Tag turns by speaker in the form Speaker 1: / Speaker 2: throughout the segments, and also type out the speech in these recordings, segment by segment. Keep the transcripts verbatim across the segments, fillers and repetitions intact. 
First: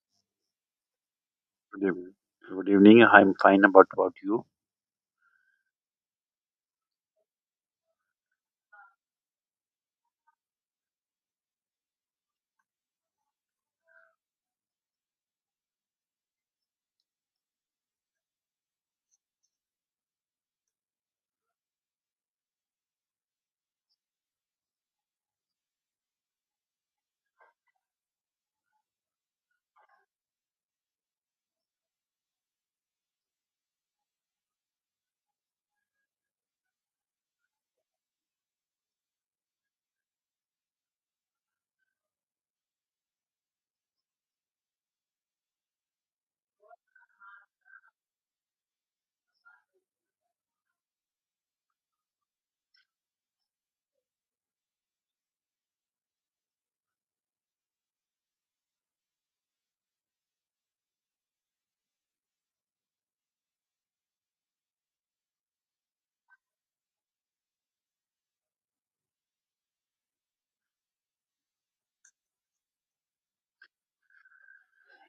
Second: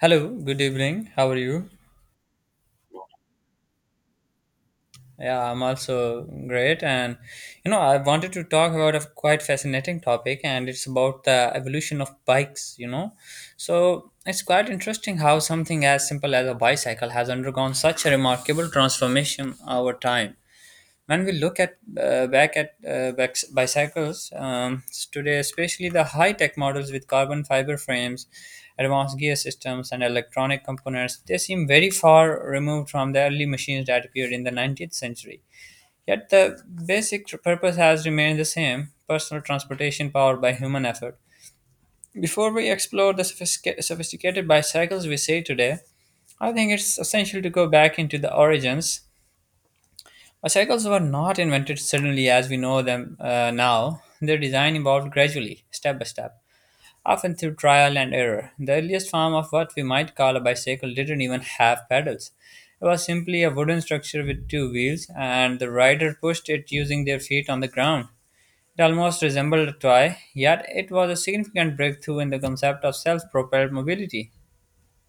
Speaker 1: Hello, good evening. How are you?
Speaker 2: Good evening. Good evening. I'm fine. About about you?
Speaker 1: Yeah, I'm also great. And you know, I wanted to talk about a quite fascinating topic, and it's about the evolution of bikes, you know. So it's quite interesting how something as simple as a bicycle has undergone such a remarkable transformation over time. When we look at uh, back at uh, bicy- bicycles um, today, especially the high-tech models with carbon fiber frames, advanced gear systems, and electronic components, they seem very far removed from the early machines that appeared in the nineteenth century. Yet the basic purpose has remained the same: personal transportation powered by human effort. Before we explore the sophistica- sophisticated bicycles we see today, I think it's essential to go back into the origins. Cycles were not invented suddenly as we know them uh, now. Their design evolved gradually, step by step, often through trial and error. The earliest form of what we might call a bicycle didn't even have pedals. It was simply a wooden structure with two wheels, and the rider pushed it using their feet on the ground. It almost resembled a toy, yet it was a significant breakthrough in the concept of self propelled mobility.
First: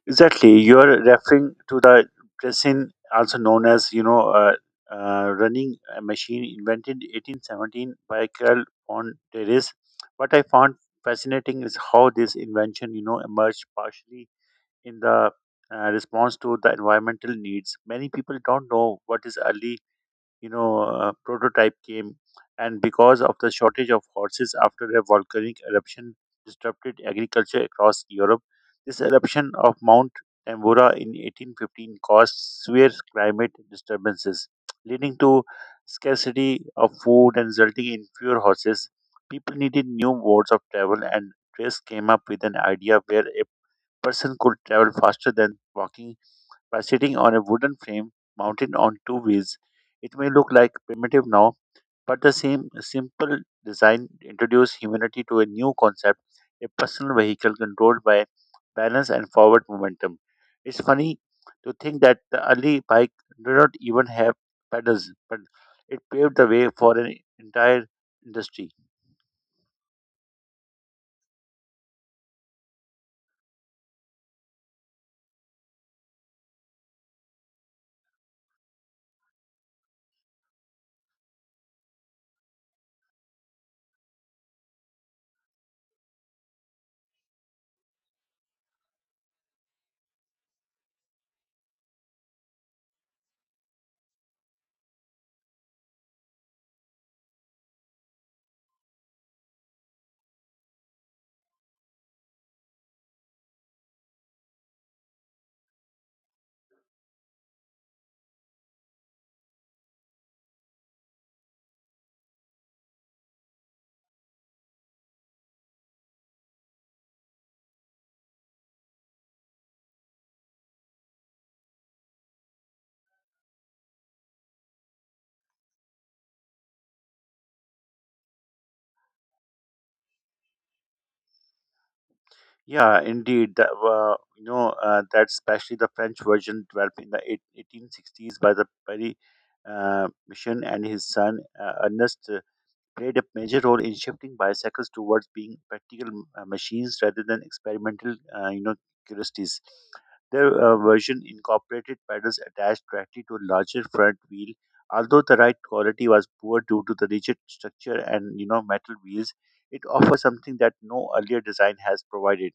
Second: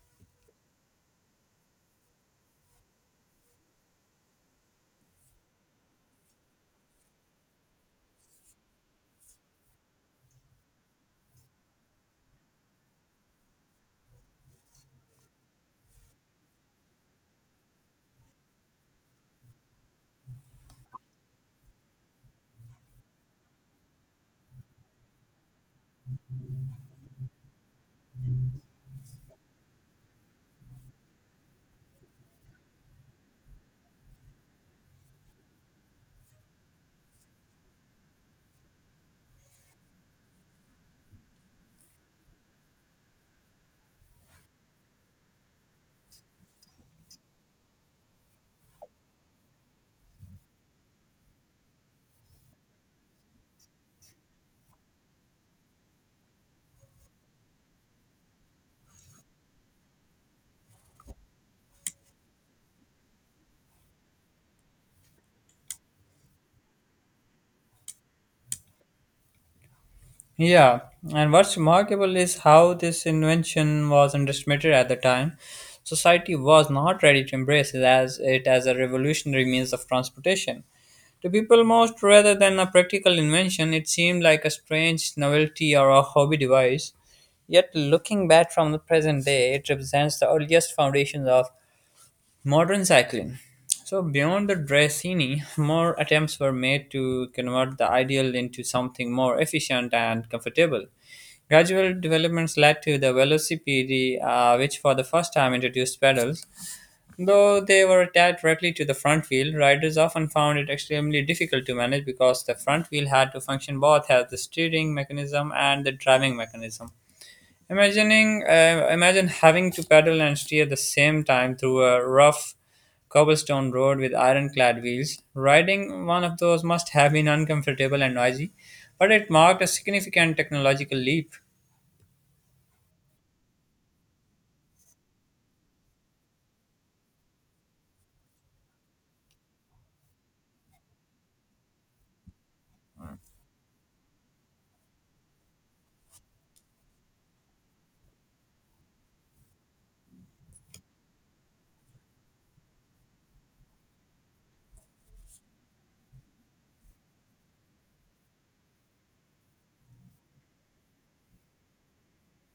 Speaker 2: Exactly. You are referring to the pressing, also known as you know, uh, uh, running a machine invented eighteen seventeen by Carl von Terrace. What I found fascinating is how this invention, you know, emerged partially in the uh, response to the environmental needs. Many people don't know what is early you know uh, prototype came and because of the shortage of horses after a volcanic eruption disrupted agriculture across europe, this eruption of mount tambora in eighteen fifteen caused severe climate disturbances leading to scarcity of food and resulting in fewer horses. People needed new modes of travel and trace came up with an idea where a person could travel faster than walking by sitting on a wooden frame mounted on two wheels. It may look like primitive now, but the same simple design introduced humanity to a new concept, a personal vehicle controlled by balance and forward momentum. It's funny to think that the early bike did not even have pedals, but it paved the way for an entire industry.
Speaker 1: Yeah, and what's remarkable is how this invention was underestimated at the time. Society was not ready to embrace it as it as a revolutionary means of transportation. To people most, rather than a practical invention, it seemed like a strange novelty or a hobby device. Yet, looking back from the present day, it represents the earliest foundations of modern cycling. So, beyond the Drassini, more attempts were made to convert the ideal into something more efficient and comfortable. Gradual developments led to the Velocipede, uh, which for the first time introduced pedals. Though they were attached directly to the front wheel, riders often found it extremely difficult to manage because the front wheel had to function both as the steering mechanism and the driving mechanism. Imagining, uh, imagine having to pedal and steer at the same time through a rough cobblestone road with ironclad wheels. Riding one of those must have been uncomfortable and noisy, but it marked a significant technological leap.
Speaker 2: Yeah, indeed. That, uh, you know, uh, that especially the French version developed in the eight- eighteen sixties by the Perry uh, Mission and his son uh, Ernest uh, played a major role in shifting bicycles towards being practical m- uh, machines rather than experimental, uh, you know, curiosities. Their uh, version incorporated pedals attached directly to a larger front wheel, although the ride quality was poor due to the rigid structure and you know metal wheels. It offers something that no earlier design has provided:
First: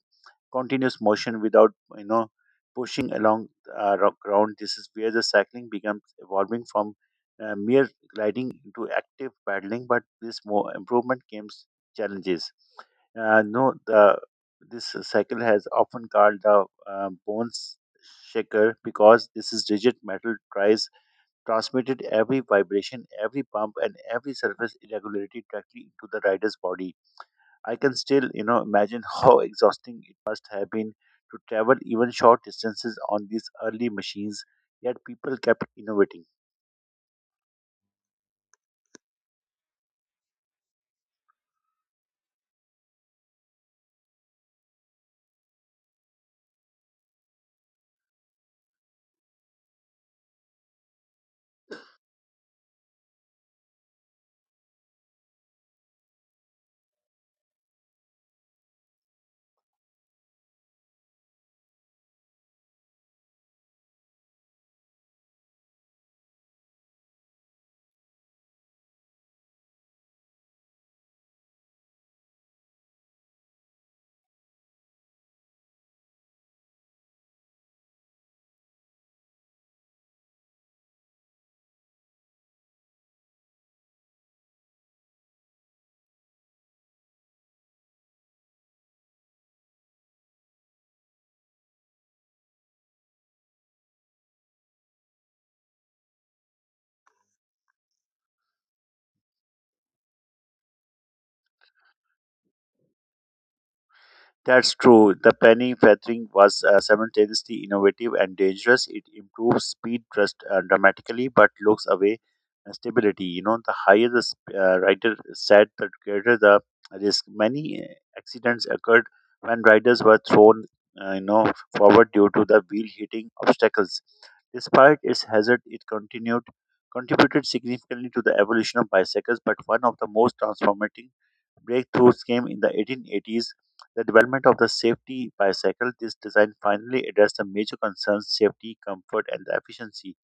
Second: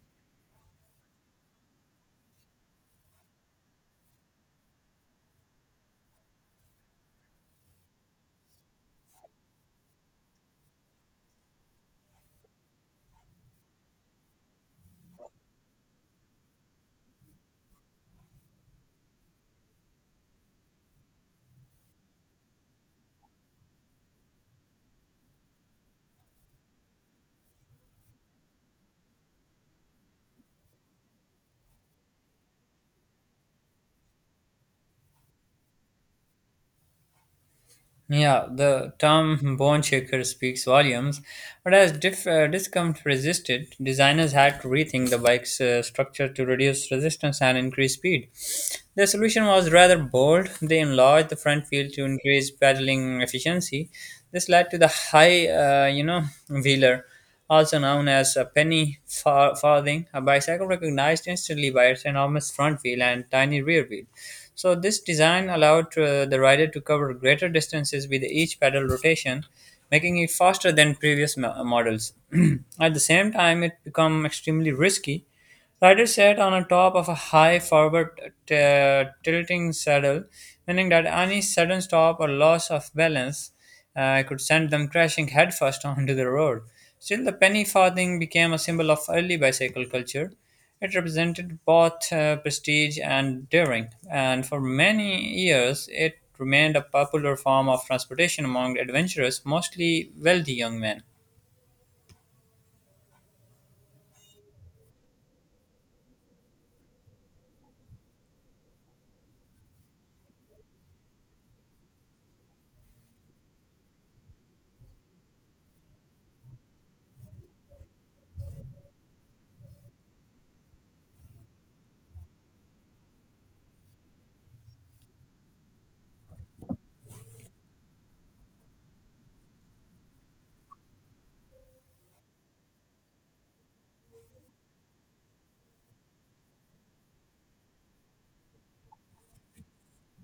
Speaker 2: continuous motion without you know pushing along uh, ro- ground. This is where the cycling becomes evolving from uh, mere gliding into active paddling. But this more improvement came challenges. Uh, no, the This cycle has often called the uh, bones shaker because this is rigid metal tries transmitted every vibration, every bump, and every surface irregularity directly into the rider's body. I can still, you know, imagine how exhausting it must have been to travel even short distances on these early machines, yet people kept innovating.
Speaker 1: Yeah, the term Bondshaker speaks volumes, but as dif- uh, discomfort resisted, designers had to rethink the bike's uh, structure to reduce resistance and increase speed. The solution was rather bold. They enlarged the front wheel to increase pedaling efficiency. This led to the high, uh, you know, wheeler, also known as a penny far- farthing, a bicycle recognized instantly by its enormous front wheel and tiny rear wheel. So, this design allowed uh, the rider to cover greater distances with each pedal rotation, making it faster than previous mo- models. At the same time, it became extremely risky. Rider sat on a top of a high forward uh, t- tilting saddle, meaning that any sudden stop or loss of balance uh, could send them crashing headfirst onto the road. Still, the penny farthing became a symbol of early bicycle culture. It represented both uh, prestige and daring, and for many years it remained a popular form of transportation among adventurous, mostly wealthy young men.
Speaker 2: That's true. The penny feathering was uh, simultaneously innovative and dangerous. It improves speed just uh, dramatically, but looks away uh, stability. You know, the higher the sp- uh, rider said, the greater the risk. Many uh, accidents occurred when riders were thrown, uh, you know, forward due to the wheel hitting obstacles. Despite its hazard, it continued contributed significantly to the evolution of bicycles, but one of the most transformative breakthroughs came in the eighteen eighties, the development of the safety bicycle. This design finally addressed the major concerns: safety, comfort, and the efficiency.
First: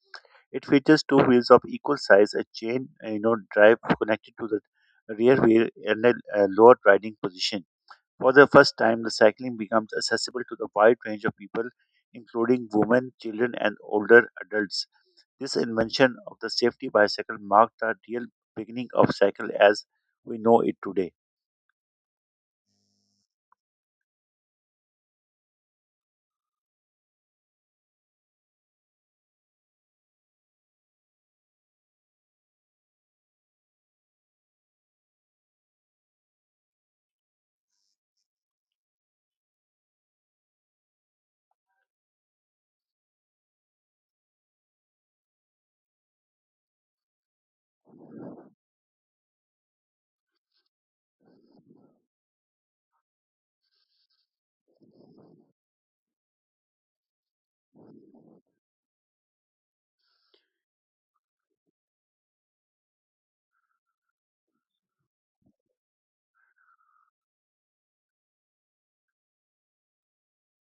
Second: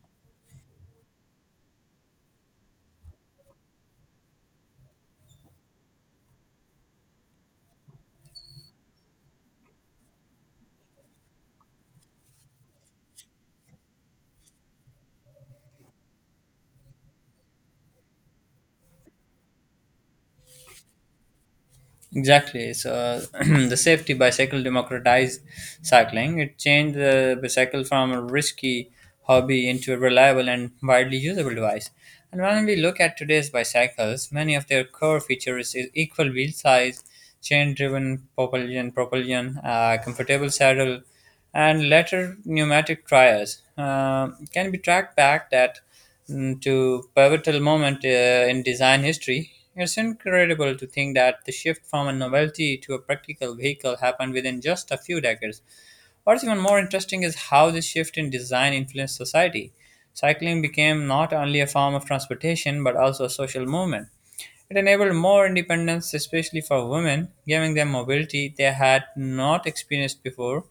Speaker 2: It features two wheels of equal size, a chain uh, you know, drive connected to the rear wheel, and a, a lower riding position. For the first time, the cycling becomes accessible to the wide range of people, including women, children, and older adults. This invention of the safety bicycle marked the real beginning of cycle as we know it today.
Speaker 1: Exactly. So the safety bicycle democratized cycling. It changed the bicycle from a risky hobby into a reliable and widely usable device. And when we look at today's bicycles, many of their core features is equal wheel size, chain-driven propulsion, propulsion, uh, comfortable saddle, and later pneumatic tires. Uh, can be tracked back that mm, to pivotal moment uh, in design history. It's incredible to think that the shift from a novelty to a practical vehicle happened within just a few decades. What's even more interesting is how this shift in design influenced society. Cycling became not only a form of transportation but also a social movement. It enabled more independence, especially for women, giving them mobility they had not experienced before.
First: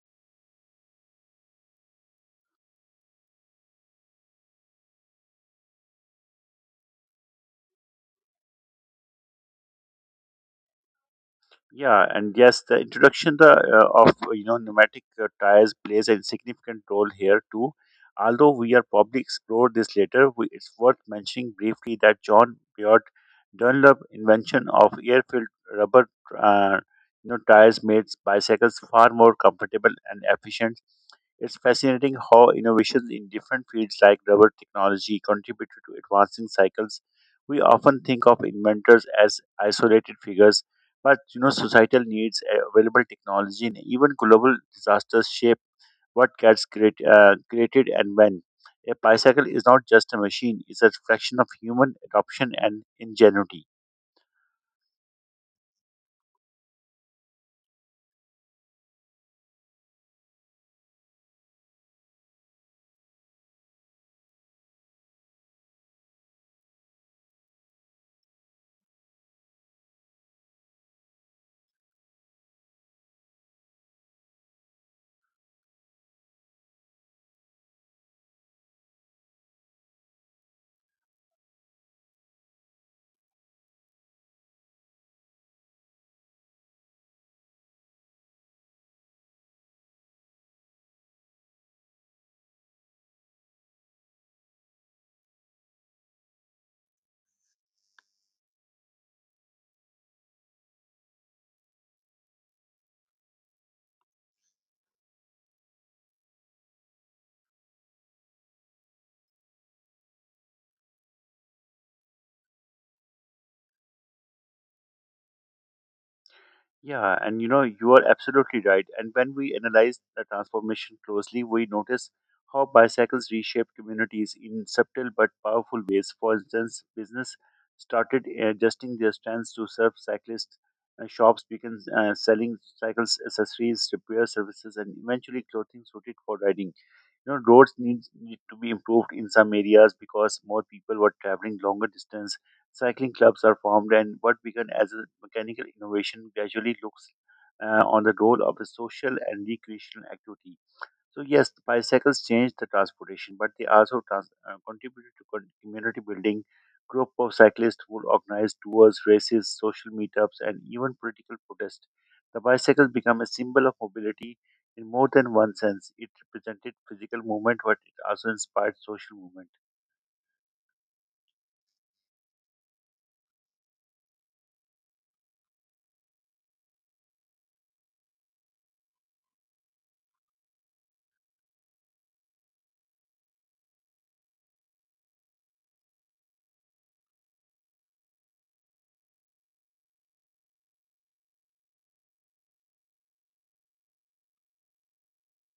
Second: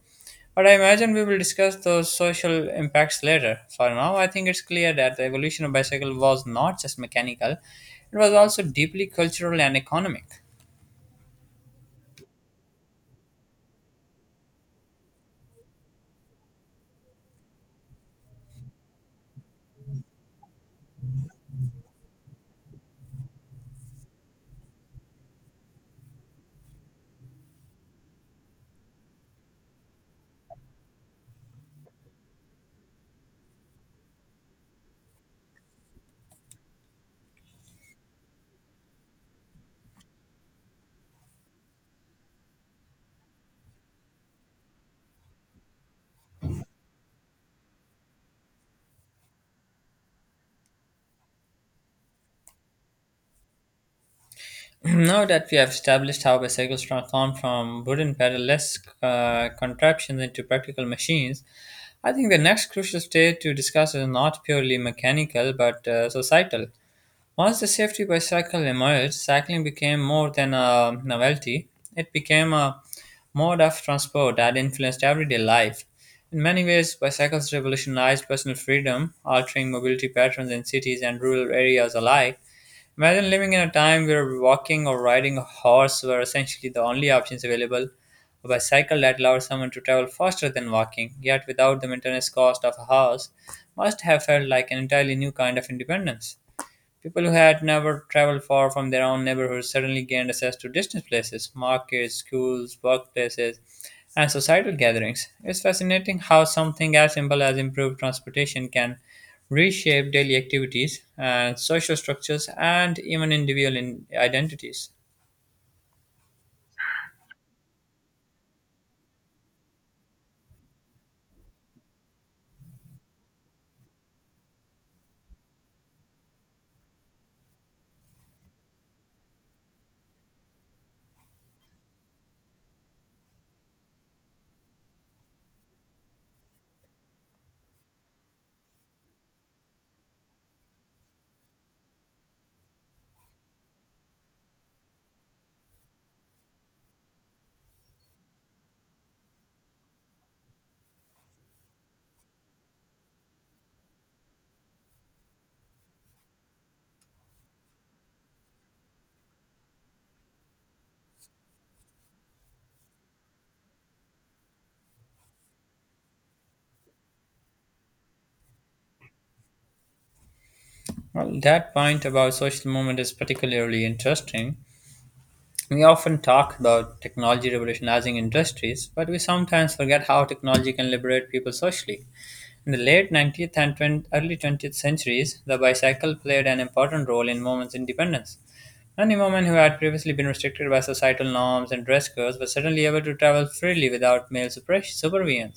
Speaker 1: But I imagine we will discuss those social impacts later. For now, I think it's clear that the evolution of bicycle was not just mechanical, it was also deeply cultural and economic.
Speaker 2: Yeah, and yes, the introduction the, uh, of you know pneumatic uh, tires plays a significant role here too. Although we are probably explore this later, we, it's worth mentioning briefly that John Beard Dunlop invention of air-filled rubber uh, you know tires made bicycles far more comfortable and efficient. It's fascinating how innovations in different fields like rubber technology contributed to advancing cycles. We often think of inventors as isolated figures, but you know, societal needs, uh, available technology, and even global disasters shape what gets create, uh, created and when. A bicycle is not just a machine; it's a reflection of human adoption and ingenuity.
Speaker 1: Now that we have established how bicycles transformed from wooden pedal-less uh, contraptions into practical machines, I think the next crucial stage to discuss is not purely mechanical but uh, societal. Once the safety bicycle emerged, cycling became more than a novelty. It became a mode of transport that influenced everyday life. In many ways, bicycles revolutionized personal freedom, altering mobility patterns in cities and rural areas alike. Imagine living in a time where walking or riding a horse were essentially the only options available. A bicycle that allowed someone to travel faster than walking, yet without the maintenance cost of a horse, must have felt like an entirely new kind of independence. People who had never traveled far from their own neighborhoods suddenly gained access to distant places, markets, schools, workplaces, and societal gatherings. It's fascinating how something as simple as improved transportation can reshape daily activities and social structures and even individual in- identities.
Speaker 2: Yeah, and you know, you are absolutely right. And when we analyze the transformation closely, we notice how bicycles reshaped communities in subtle but powerful ways. For instance, business started adjusting their stands to serve cyclists, and shops began uh, selling cycles, accessories, repair services, and eventually clothing suited for riding you know roads needs need to be improved in some areas because more people were traveling longer distance cycling clubs are formed and what began as a mechanical innovation gradually looks uh, on the role of a social and recreational activity so yes, the bicycles changed the transportation, but they also trans- uh, contributed to con- community building. Group of cyclists would organize tours, races, social meetups, and even political protests. The bicycle became a symbol of mobility in more than one sense. It represented physical movement, but it also inspired social movement.
Speaker 1: Well, that point about social movement is particularly interesting. We often talk about technology revolutionizing industries, but we sometimes forget how technology can liberate people socially. In the late nineteenth and twenty early twentieth centuries, the bicycle played an important role in women's independence. Many women who had previously been restricted by societal norms and dress codes were suddenly able to travel freely without male super- supervision.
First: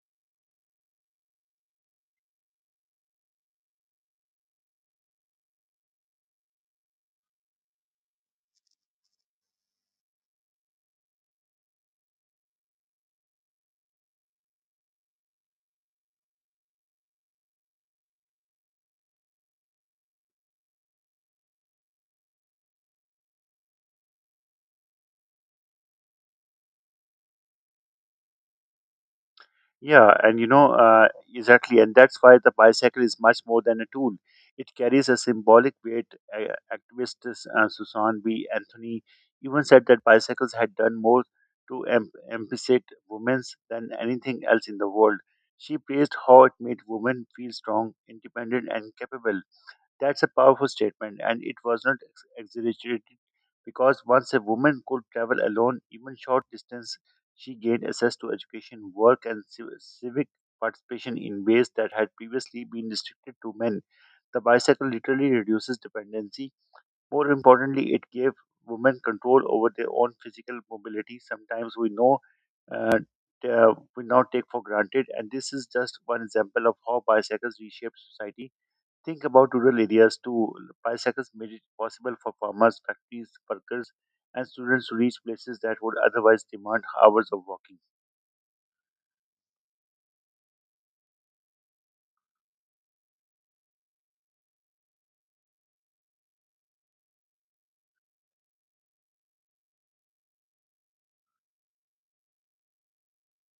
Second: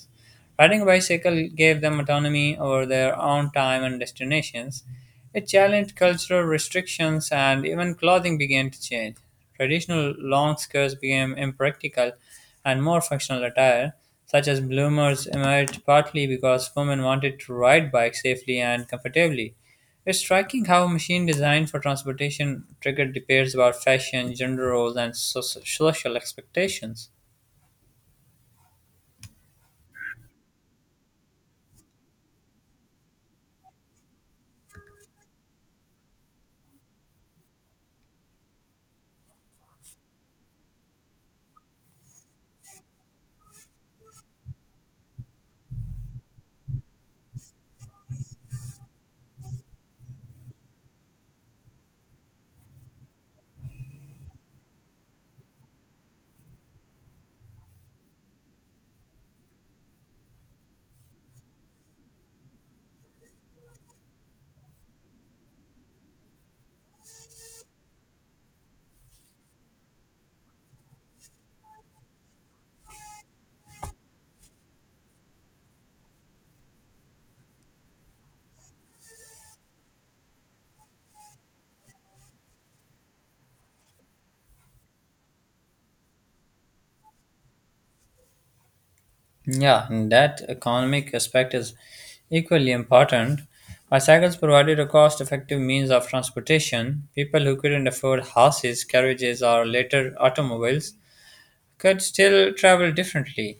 Speaker 1: Riding a bicycle gave them autonomy over their own time and destinations. It challenged cultural restrictions and even clothing began to change. Traditional long skirts became impractical and more functional attire, such as bloomers, emerged partly because women wanted to ride bikes safely and comfortably. It's striking how a machine designed for transportation triggered debates about fashion, gender roles, and so- social expectations.
Speaker 2: Yeah, and you know, uh, exactly. And that's why the bicycle is much more than a tool. It carries a symbolic weight. Uh, activist uh, Susan B. Anthony even said that bicycles had done more to em- empower women's than anything else in the world. She praised how it made women feel strong, independent, and capable. That's a powerful statement, and it was not ex- exaggerated because once a woman could travel alone, even short distance, she gained access to education, work, and civ- civic participation in ways that had previously been restricted to men. The bicycle literally reduces dependency. More importantly, it gave women control over their own physical mobility. Sometimes we know. Uh, t- uh, we now take for granted, and this is just one example of how bicycles reshape society. Think about rural areas too. Bicycles made it possible for farmers, factories, workers, and students to reach places that would otherwise demand hours of walking.
Speaker 1: Yeah, and that economic aspect is equally important. Bicycles provided a cost effective means of transportation. People who couldn't afford horses, carriages, or later automobiles could still travel differently.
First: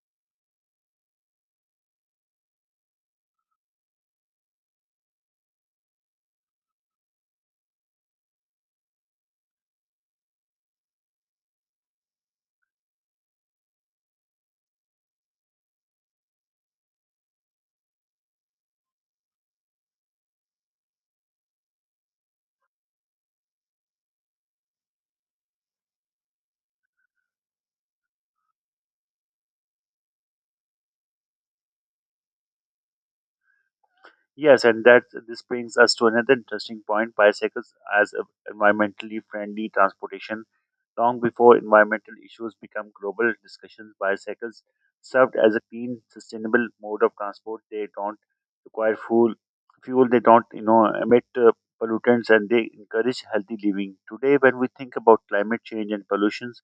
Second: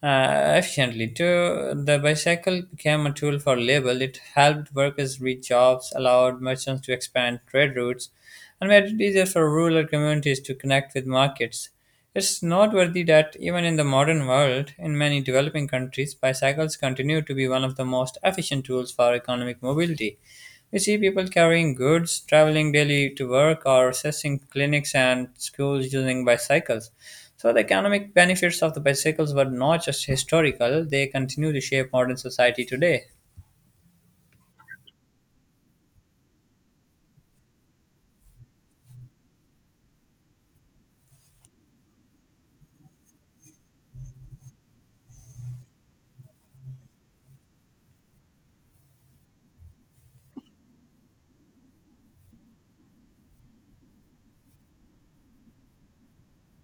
Speaker 1: Uh, efficiently. Too, the bicycle became a tool for labor. It helped workers reach jobs, allowed merchants to expand trade routes, and made it easier for rural communities to connect with markets. It's noteworthy that even in the modern world, in many developing countries, bicycles continue to be one of the most efficient tools for economic mobility. We see people carrying goods, traveling daily to work, or accessing clinics and schools using bicycles. So, the economic benefits of the bicycles were not just historical, they continue to shape modern society today.
Speaker 2: Yes, and that this brings us to another interesting point: bicycles as a environmentally friendly transportation. Long before environmental issues become global discussions, bicycles served as a clean, sustainable mode of transport. They don't require fuel, fuel. They don't, you know, emit uh, pollutants, and they encourage healthy living. Today, when we think about climate change and pollutions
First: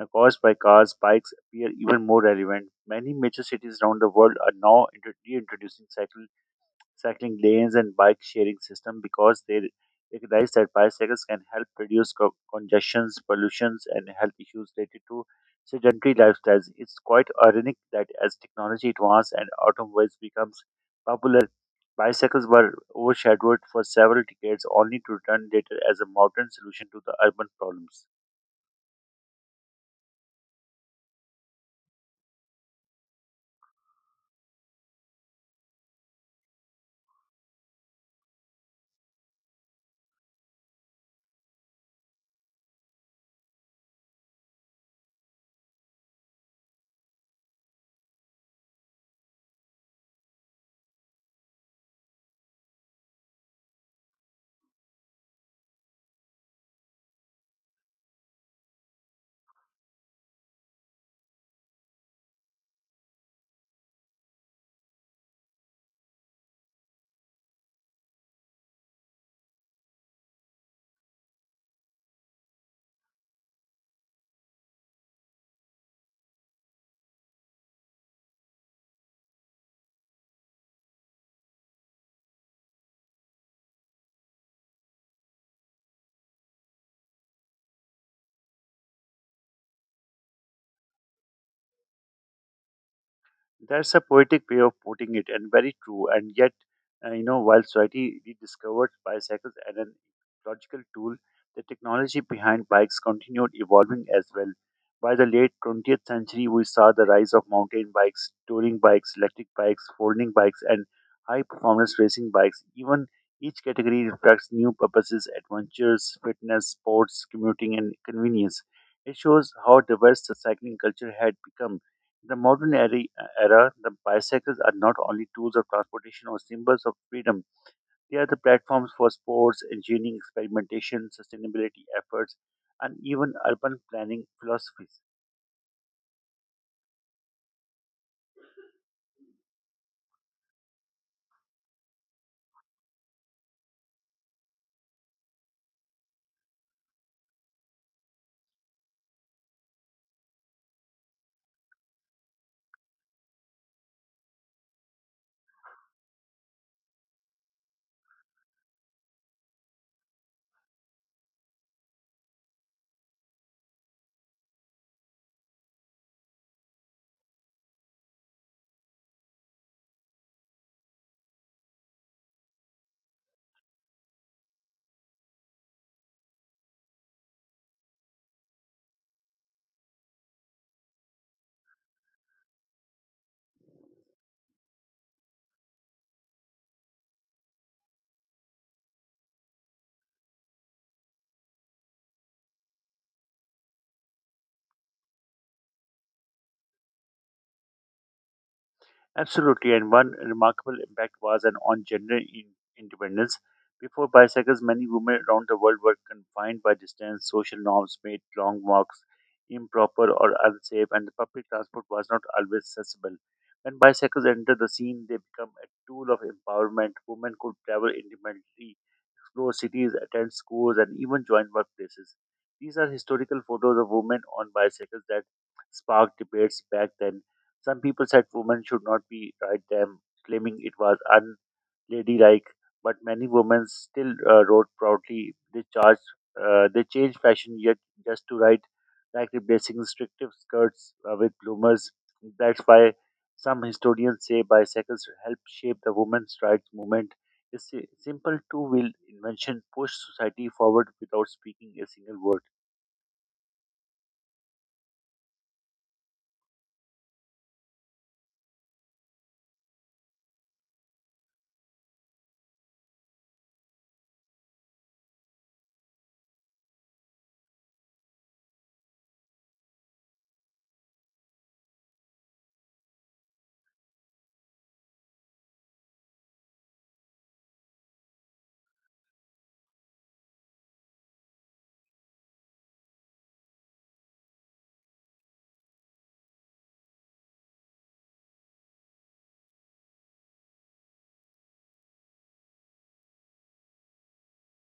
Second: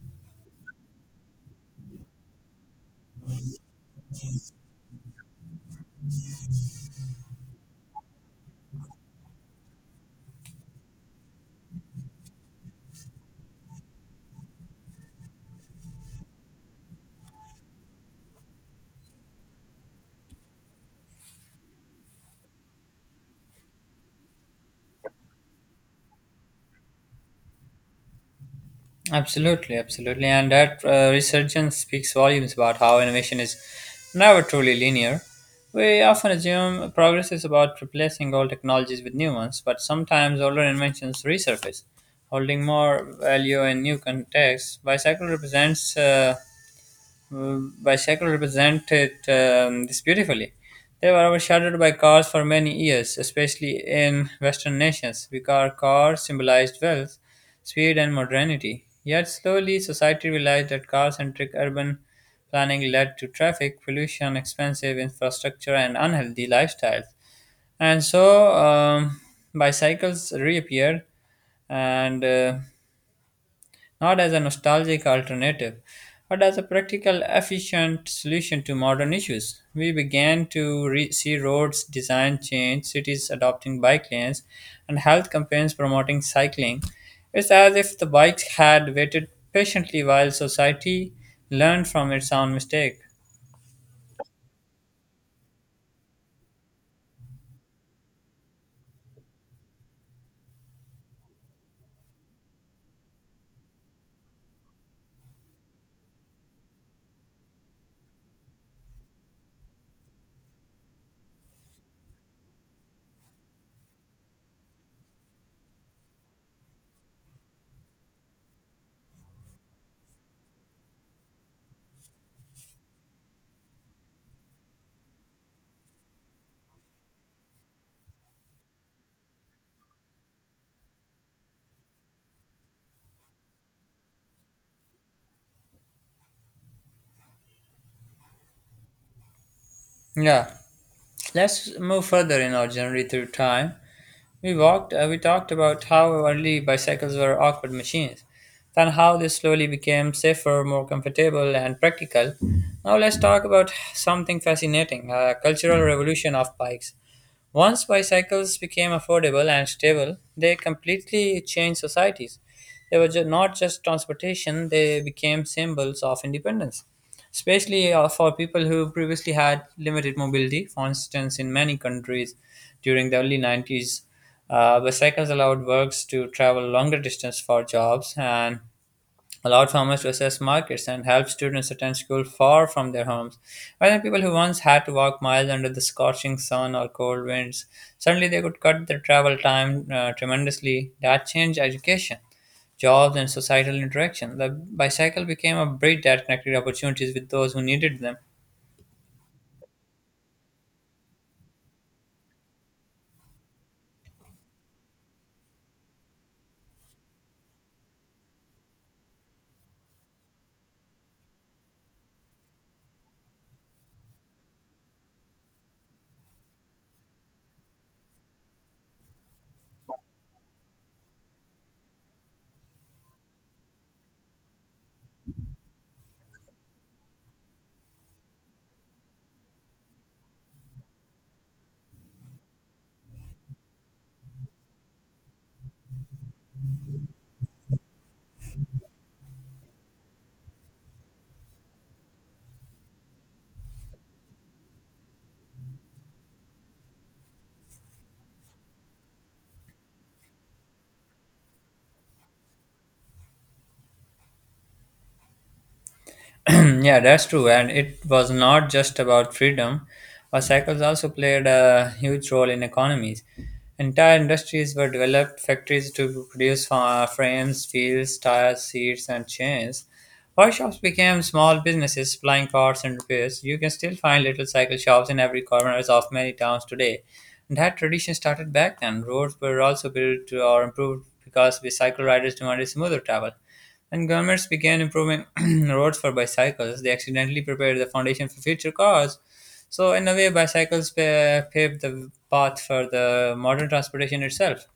Speaker 2: uh, caused by cars, bikes appear even more relevant. Many major cities around the world are now intro- reintroducing cycle cycling lanes and bike sharing system because they recognize that bicycles can help reduce co- congestions, pollutions, and health issues related to sedentary lifestyles. It's quite ironic that as technology advances and automobiles becomes popular, bicycles were overshadowed for several decades, only to return later as a modern solution to the urban problems.
Speaker 1: Absolutely, absolutely. And that uh, resurgence speaks volumes about how innovation is never truly linear. We often assume progress is about replacing old technologies with new ones, but sometimes older inventions resurface, holding more value in new contexts. Bicycle represents uh, bicycle represented um, this beautifully. They were overshadowed by cars for many years, especially in Western nations, because cars symbolized wealth, speed, and modernity. Yet slowly, society realized that car-centric urban planning led to traffic pollution, expensive infrastructure, and unhealthy lifestyles. And so, um, bicycles reappeared and uh, not as a nostalgic alternative, but as a practical, efficient solution to modern issues. We began to re- see roads design change, cities adopting bike lanes, and health campaigns promoting cycling. It's as if the bike had waited patiently while society learned from its own mistake.
Speaker 2: That's a poetic way of putting it, and very true. And yet, uh, you know, while society rediscovered bicycles as an ecological tool, the technology behind bikes continued evolving as well. By the late twentieth century, we saw the rise of mountain bikes, touring bikes, electric bikes, folding bikes, and high performance racing bikes. Even each category reflects new purposes: adventures, fitness, sports, commuting, and convenience. It shows how diverse the cycling culture had become. The modern era, era, the bicycles are not only tools of transportation or symbols of freedom. They are the platforms for sports, engineering, experimentation, sustainability efforts, and even urban planning philosophies.
Speaker 1: Yeah, let's move further in our journey through time. We walked. Uh, we talked about how early bicycles were awkward machines, then how they slowly became safer, more comfortable, and practical. Now let's talk about something fascinating: a cultural revolution of bikes. Once bicycles became affordable and stable, they completely changed societies. They were ju- not just transportation; they became symbols of independence, especially uh, for people who previously had limited mobility. For instance, in many countries, during the early nineties, uh, bicycles allowed workers to travel longer distance for jobs and allowed farmers to access markets and help students attend school far from their homes. While the people who once had to walk miles under the scorching sun or cold winds, suddenly they could cut their travel time uh, tremendously. That changed education, jobs and societal interaction. The bicycle became a bridge that connected opportunities with those who needed them.
Speaker 2: Absolutely, and one remarkable impact was an on gender in- independence. Before bicycles, many women around the world were confined by distance, social norms made long walks improper or unsafe, and the public transport was not always accessible. When bicycles entered the scene, they became a tool of empowerment. Women could travel independently, explore cities, attend schools, and even join workplaces. These are historical photos of women on bicycles that sparked debates back then. Some people said women should not be ride them, claiming it was unladylike. But many women still uh, rode proudly. They charged, uh, they changed fashion yet just to ride, like replacing restrictive skirts uh, with bloomers. That's why some historians say bicycles helped shape the women's rights movement. This si- simple two wheeled invention pushed society forward without speaking a single word.
Speaker 1: Yeah, that's true. And it was not just about freedom. Our cycles also played a huge role in economies. Entire industries were developed, factories to produce fa- frames, wheels, tires, seats, and chains. Workshops became small businesses supplying parts and repairs. You can still find little cycle shops in every corner of many towns today. And that tradition started back then. Roads were also built or improved because bicycle riders demanded smoother travel. When governments began improving roads for bicycles, they accidentally prepared the foundation for future cars. So, in a way, bicycles pa- paved the path for the modern transportation itself.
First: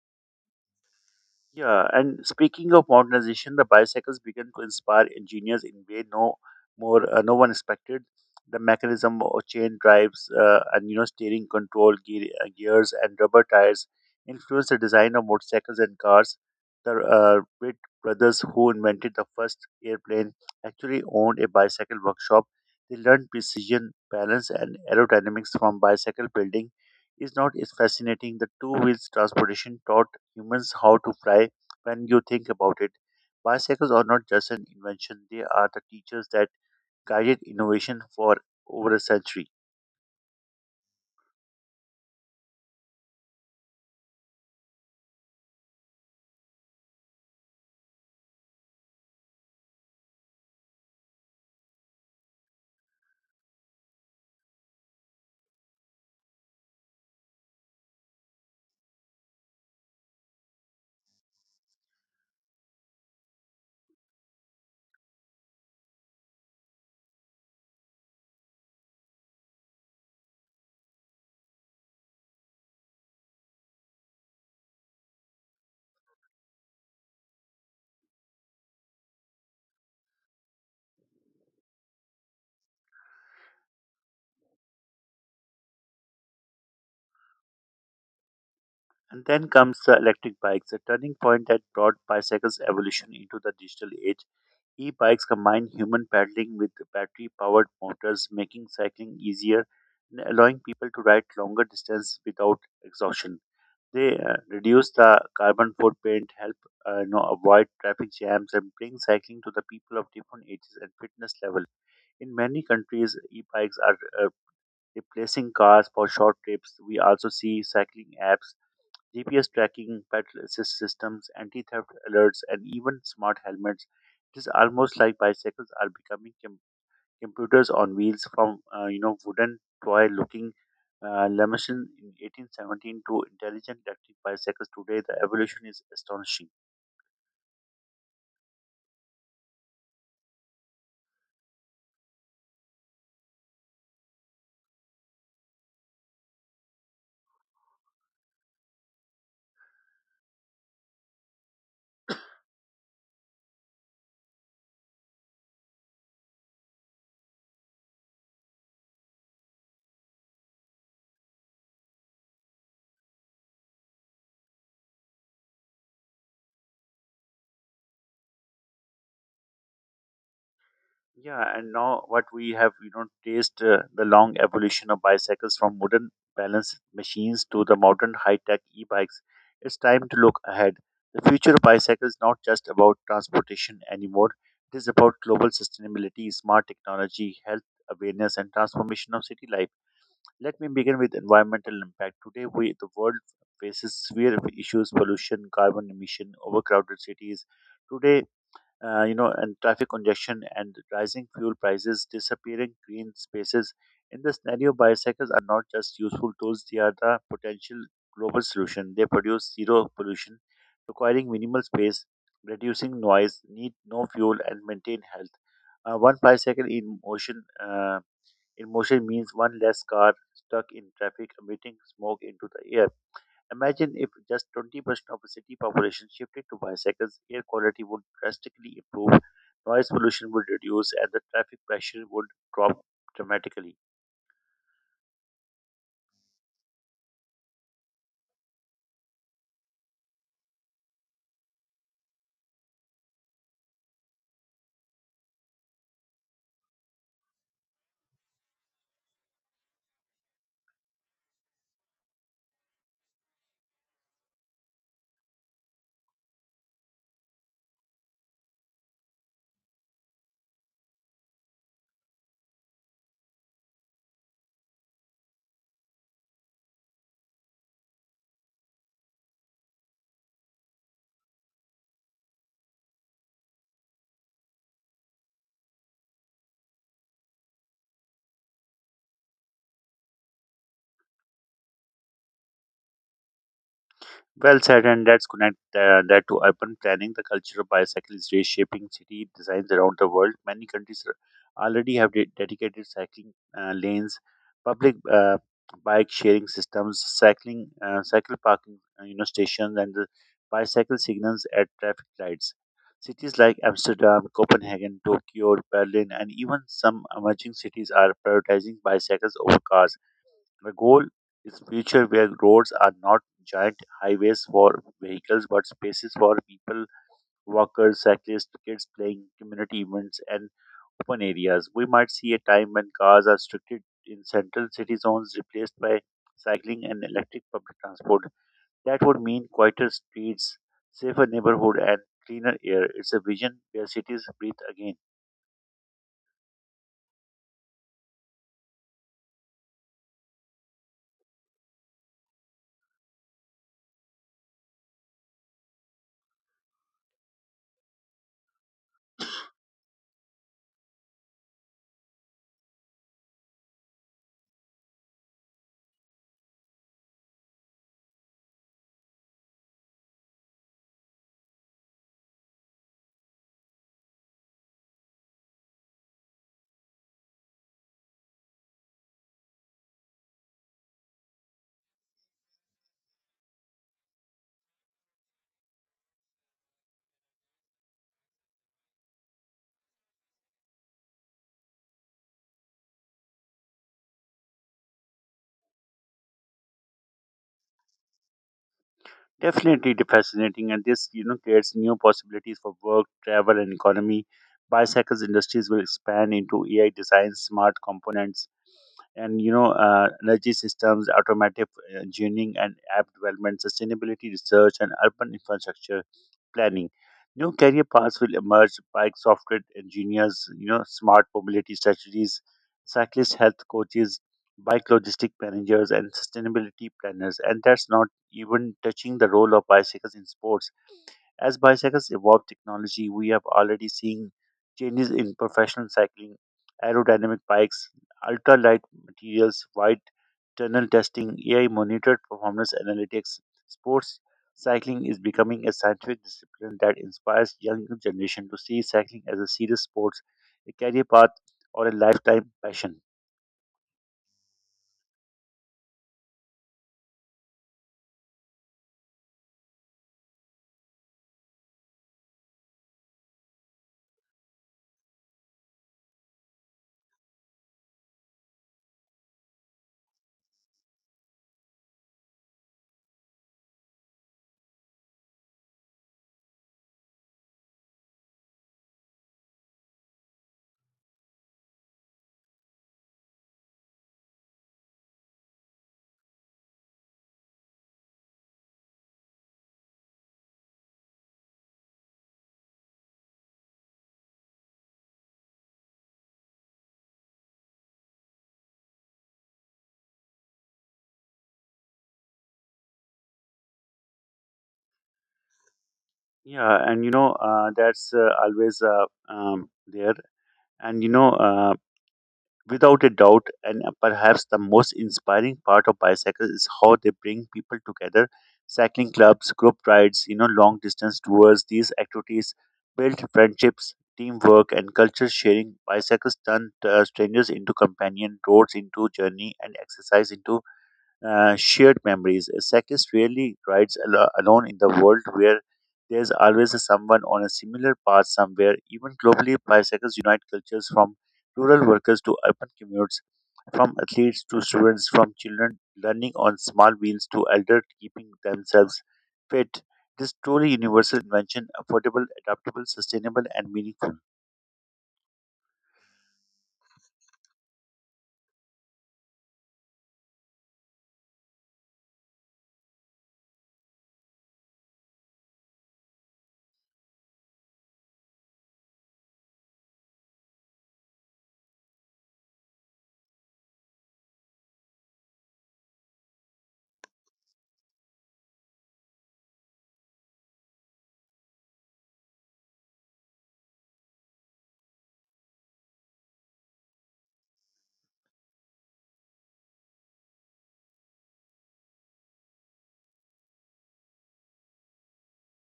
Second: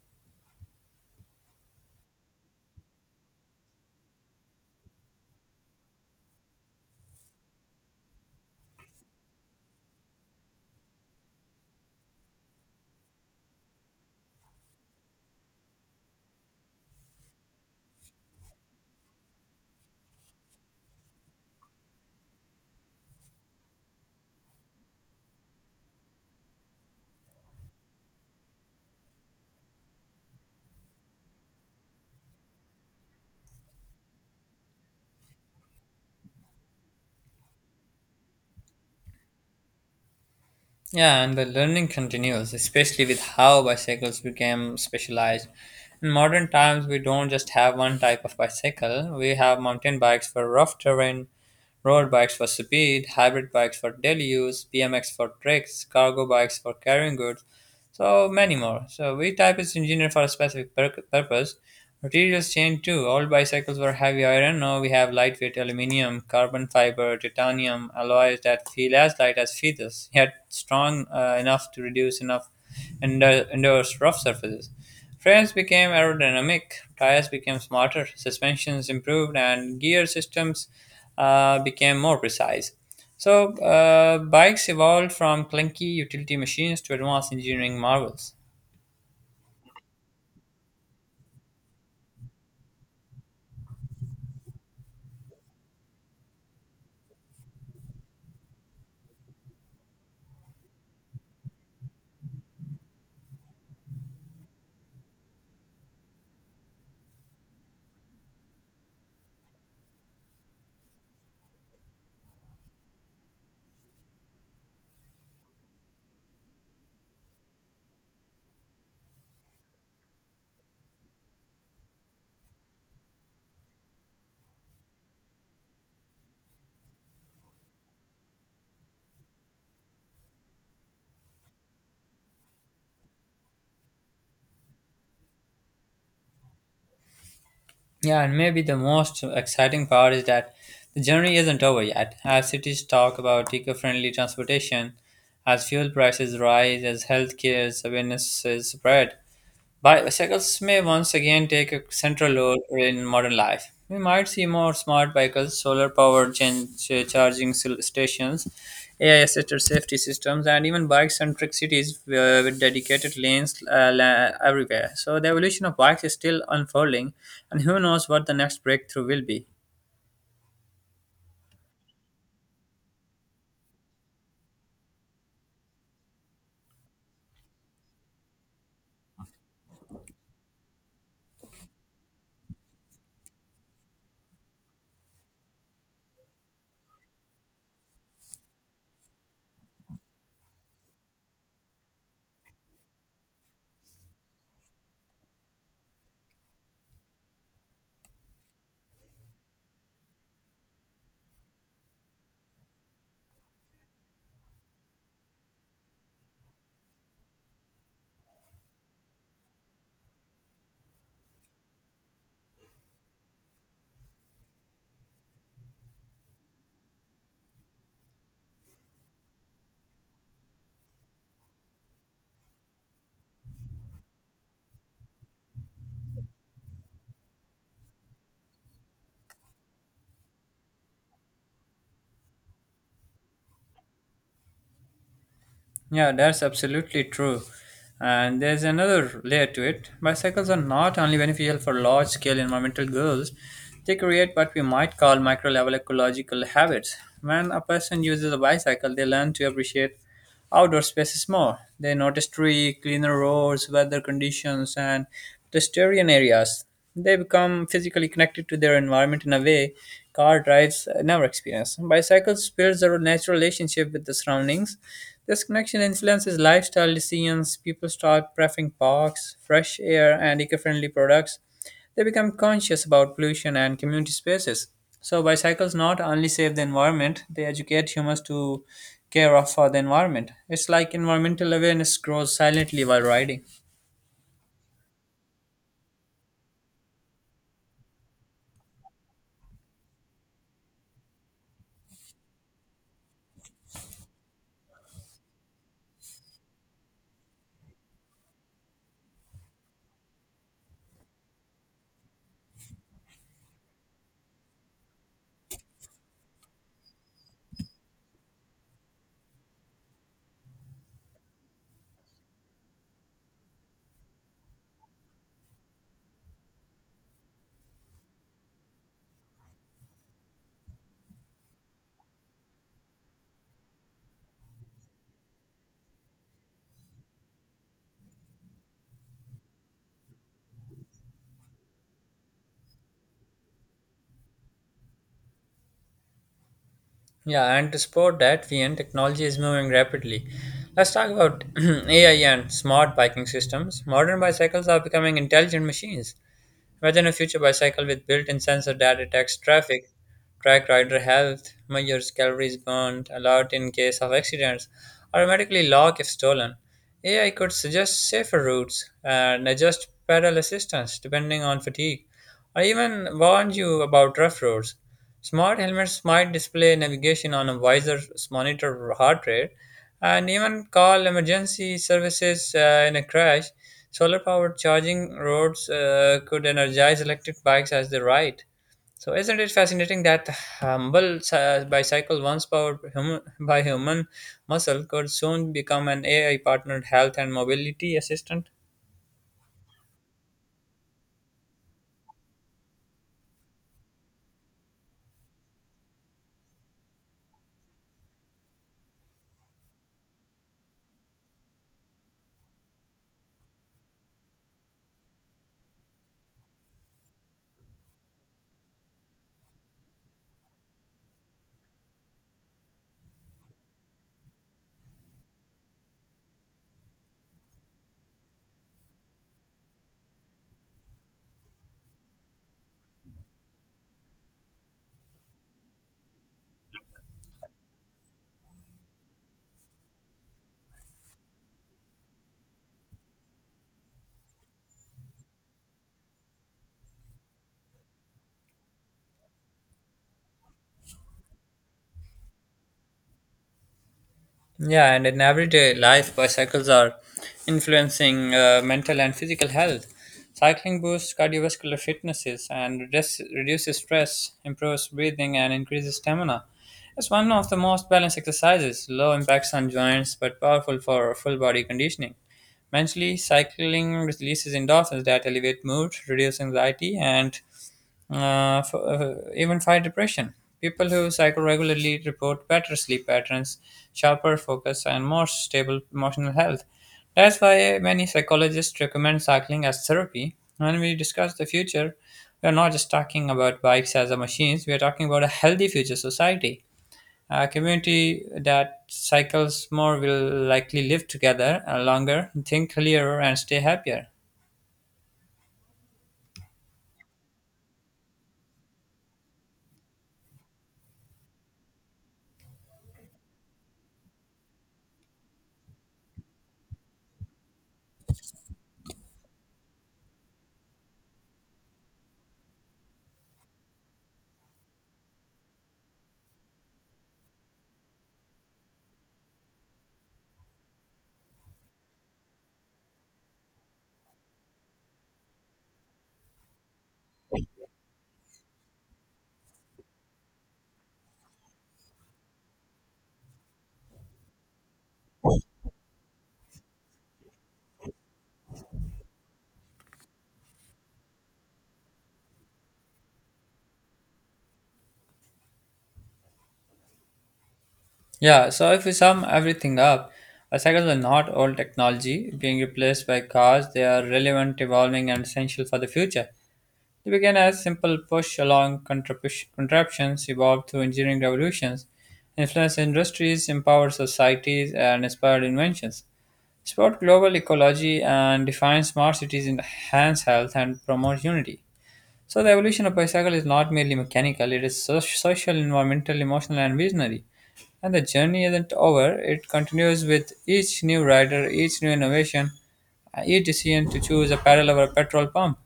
Speaker 2: Yeah, and speaking of modernization, the bicycles began to inspire engineers in way no more uh, no one expected. The mechanism or chain drives uh, and you know steering control gear, uh, gears and rubber tires influenced the design of motorcycles and cars. The uh, Wright brothers who invented the first airplane actually owned a bicycle workshop. They learned precision, balance, and aerodynamics from bicycle building. Is not it fascinating? The two wheels transportation taught humans how to fly. When you think about it, bicycles are not just an invention, they are the teachers that guided innovation for over a century.
Speaker 1: Yeah, and the learning continues, especially with how bicycles became specialized. In modern times, we don't just have one type of bicycle. We have mountain bikes for rough terrain, road bikes for speed, hybrid bikes for daily use, B M X for tricks, cargo bikes for carrying goods, so many more. So V type is engineered for a specific pur- purpose. Materials change too. Old bicycles were heavy iron. Now we have lightweight aluminium, carbon fiber, titanium alloys that feel as light as feathers, yet strong uh, enough to reduce enough and endures rough surfaces. Frames became aerodynamic, tires became smarter, suspensions improved, and gear systems uh, became more precise. So, uh, bikes evolved from clunky utility machines to advanced engineering marvels.
Speaker 2: And then comes the electric bikes, a turning point that brought bicycles' evolution into the digital age. E bikes combine human pedaling with battery powered motors, making cycling easier and allowing people to ride longer distances without exhaustion. They uh, reduce the carbon footprint, help uh, you know, avoid traffic jams, and bring cycling to the people of different ages and fitness level. In many countries, e-bikes are uh, replacing cars for short trips. We also see cycling apps, G P S tracking, pedal assist systems, anti-theft alerts, and even smart helmets. It is almost like bicycles are becoming computers on wheels from uh, you know wooden toy looking uh, Lamation in eighteen seventeen to intelligent electric bicycles today. The evolution is astonishing.
Speaker 1: Yeah, and maybe the most exciting part is that the journey isn't over yet. As cities talk about eco friendly transportation, as fuel prices rise, as healthcare awareness is spread, bicycles may once again take a central role in modern life. We might see more smart vehicles, solar powered chan- ch- charging sil- stations, A I assisted safety systems, and even bike centric cities uh, with dedicated lanes uh, la- everywhere. So, the evolution of bikes is still unfolding, and who knows what the next breakthrough will be.
Speaker 2: Yeah, and now what we have, you know, traced uh, the long evolution of bicycles from wooden balance machines to the modern high-tech e-bikes. It's time to look ahead. The future of bicycles is not just about transportation anymore. It is about global sustainability, smart technology, health awareness, and transformation of city life. Let me begin with environmental impact. Today, we, the world faces severe issues: pollution, carbon emission, overcrowded cities. Today, uh, you know, and traffic congestion and rising fuel prices, disappearing green spaces. In this scenario, bicycles are not just useful tools; they are the potential global solution. They produce zero pollution, requiring minimal space, reducing noise, need no fuel, and maintain health. Uh, one bicycle in motion. Uh, Emotion means one less car stuck in traffic emitting smoke into the air. Imagine if just twenty percent of the city population shifted to bicycles, air quality would drastically improve, noise pollution would reduce, and the traffic pressure would drop dramatically.
Speaker 1: Yeah, that's absolutely true. And there's another layer to it. Bicycles are not only beneficial for large scale environmental goals, they create what we might call micro level ecological habits. When a person uses a bicycle, they learn to appreciate outdoor spaces more. They notice tree, cleaner roads, weather conditions, and pedestrian areas. They become physically connected to their environment in a way car drives uh, never experience. Bicycles builds a natural relationship with the surroundings. This connection influences lifestyle decisions. People start preferring parks, fresh air, and eco-friendly products. They become conscious about pollution and community spaces. So bicycles not only save the environment, they educate humans to care of for the environment. It's like environmental awareness grows silently while riding.
Speaker 2: Well said, and let's connect uh, that to urban planning. The culture of bicycle is reshaping city designs around the world. Many countries are- already have de- dedicated cycling uh, lanes, public uh, bike sharing systems, cycling uh, cycle parking uh, you know stations, and the bicycle signals at traffic lights. Cities like Amsterdam, Copenhagen, Tokyo, Berlin, and even some emerging cities are prioritizing bicycles over cars. The goal is future where roads are not giant highways for vehicles but spaces for people, walkers, cyclists, kids playing, community events, and open areas. We might see a time when cars are restricted in central city zones, replaced by cycling and electric public transport. That would mean quieter streets, safer neighborhood, and cleaner air. It's a vision where cities breathe again.
Speaker 1: Yeah, and to support that, V N technology is moving rapidly. Let's talk about A I and smart biking systems. Modern bicycles are becoming intelligent machines. Imagine a future bicycle with built in sensor that detects traffic, track rider health, measures calories burned, alert in case of accidents, automatically lock if stolen. A I could suggest safer routes and adjust pedal assistance depending on fatigue, or even warn you about rough roads. Smart helmets might display navigation on a visor, monitor heart rate, and even call emergency services uh, in a crash. Solar powered charging roads uh, could energize electric bikes as they ride. So, isn't it fascinating that humble uh, bicycle, once powered hum- by human muscle, could soon become an A I partnered health and mobility assistant?
Speaker 2: Definitely de- fascinating, and this you know creates new possibilities for work, travel, and economy. Bicycles industries will expand into A I design, smart components, and you know uh, energy systems, automotive engineering and app development, sustainability research, and urban infrastructure planning. New career paths will emerge: bike software engineers, you know, smart mobility strategies, cyclist health coaches, bike logistic managers, and sustainability planners. And that's not even touching the role of bicycles in sports. As bicycles evolve technology, we have already seen changes in professional cycling, aerodynamic bikes, ultralight materials, wide tunnel testing, A I monitored performance analytics. Sports cycling is becoming a scientific discipline that inspires young generation to see cycling as a serious sport, a career path, or a lifetime passion.
Speaker 1: Yeah, and in everyday life, bicycles are influencing uh, mental and physical health. Cycling boosts cardiovascular fitnesses and reduce, reduces stress, improves breathing, and increases stamina. It's one of the most balanced exercises, low impacts on joints but powerful for full body conditioning. Mentally, cycling releases endorphins that elevate mood, reduce anxiety, and uh, f- uh, even fight depression. People who cycle regularly report better sleep patterns, sharper focus, and more stable emotional health. That's why many psychologists recommend cycling as therapy. When we discuss the future, we are not just talking about bikes as a machines, we are talking about a healthy future society. A community that cycles more will likely live together uh, longer, think clearer, and stay happier.
Speaker 2: Yeah, and you know uh, that's uh, always uh, um, there. And you know, uh, Without a doubt, and perhaps the most inspiring part of bicycles is how they bring people together. Cycling clubs, group rides, you know, long distance tours, these activities build friendships, teamwork, and culture sharing. Bicycles turn uh, strangers into companion, roads into journey, and exercise into uh, shared memories. A cyclist rarely rides alo- alone in the world where there's always someone on a similar path somewhere. Even globally, bicycles unite cultures from rural workers to urban commutes, from athletes to students, from children learning on small wheels to elders keeping themselves fit. This truly universal invention, affordable, adaptable, sustainable, and meaningful.
Speaker 1: Yeah, so if we sum everything up, uh, cycles are not old technology being replaced by cars. They are relevant, evolving, and essential for the future. They began as simple push along contraptions, evolved through engineering revolutions, influenced industries, empowered societies, and inspired inventions. Support global ecology and define smart cities, enhance health, and promote unity. So the evolution of bicycle is not merely mechanical; it is so- social, environmental, emotional, and visionary. And the journey isn't over; it continues with each new rider, each new innovation, uh, each decision to choose a pedal over a petrol pump.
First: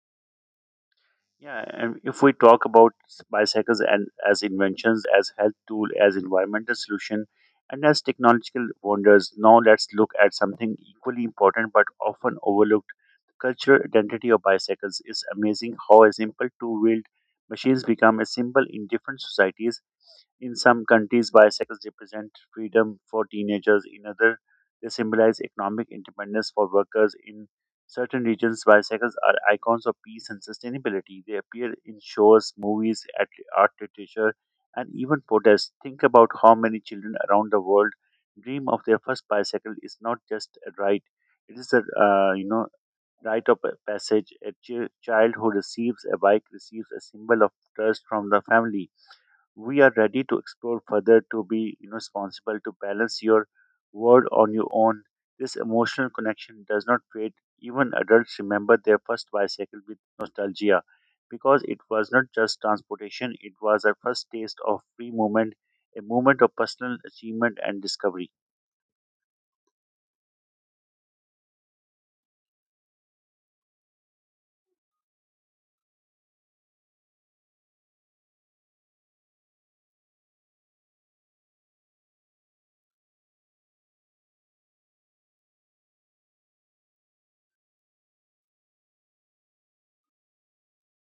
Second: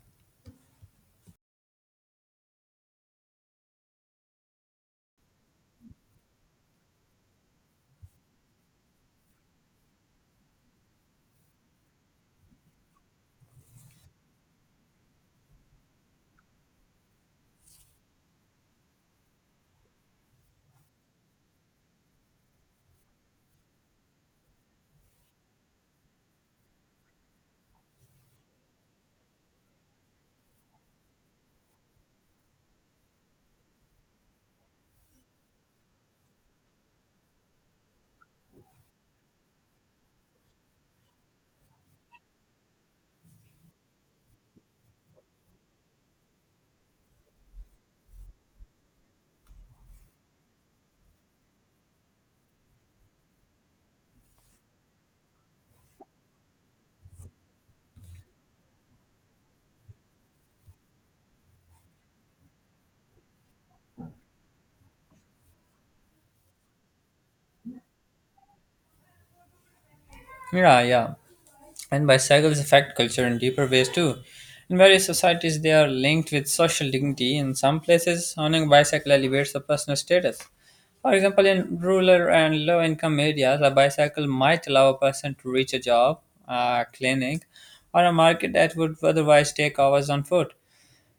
Speaker 2: Yeah, and if we talk about bicycles and as inventions, as health tool, as environmental solution, and as technological wonders, now let's look at something equally important but often overlooked: the cultural identity of bicycles. It's amazing how a simple two-wheeled machines become a symbol in different societies. In some countries, bicycles represent freedom for teenagers. In other, they symbolize economic independence for workers. In certain regions, bicycles are icons of peace and sustainability. They appear in shows, movies, at art, literature, and even protests. Think about how many children around the world dream of their first bicycle. Is not just a right; it is a uh, you know rite of passage. A chi- child who receives a bike receives a symbol of trust from the family. We are ready to explore further, to be you know, responsible, to balance your world on your own. This emotional connection does not fade. Even adults remember their first bicycle with nostalgia because it was not just transportation, it was a first taste of free movement, a moment of personal achievement and discovery.
Speaker 1: Yeah, yeah, and bicycles affect culture in deeper ways too. In various societies, they are linked with social dignity. In some places, owning a bicycle elevates a personal status. For example, in rural and low income areas, a bicycle might allow a person to reach a job, a clinic, or a market that would otherwise take hours on foot.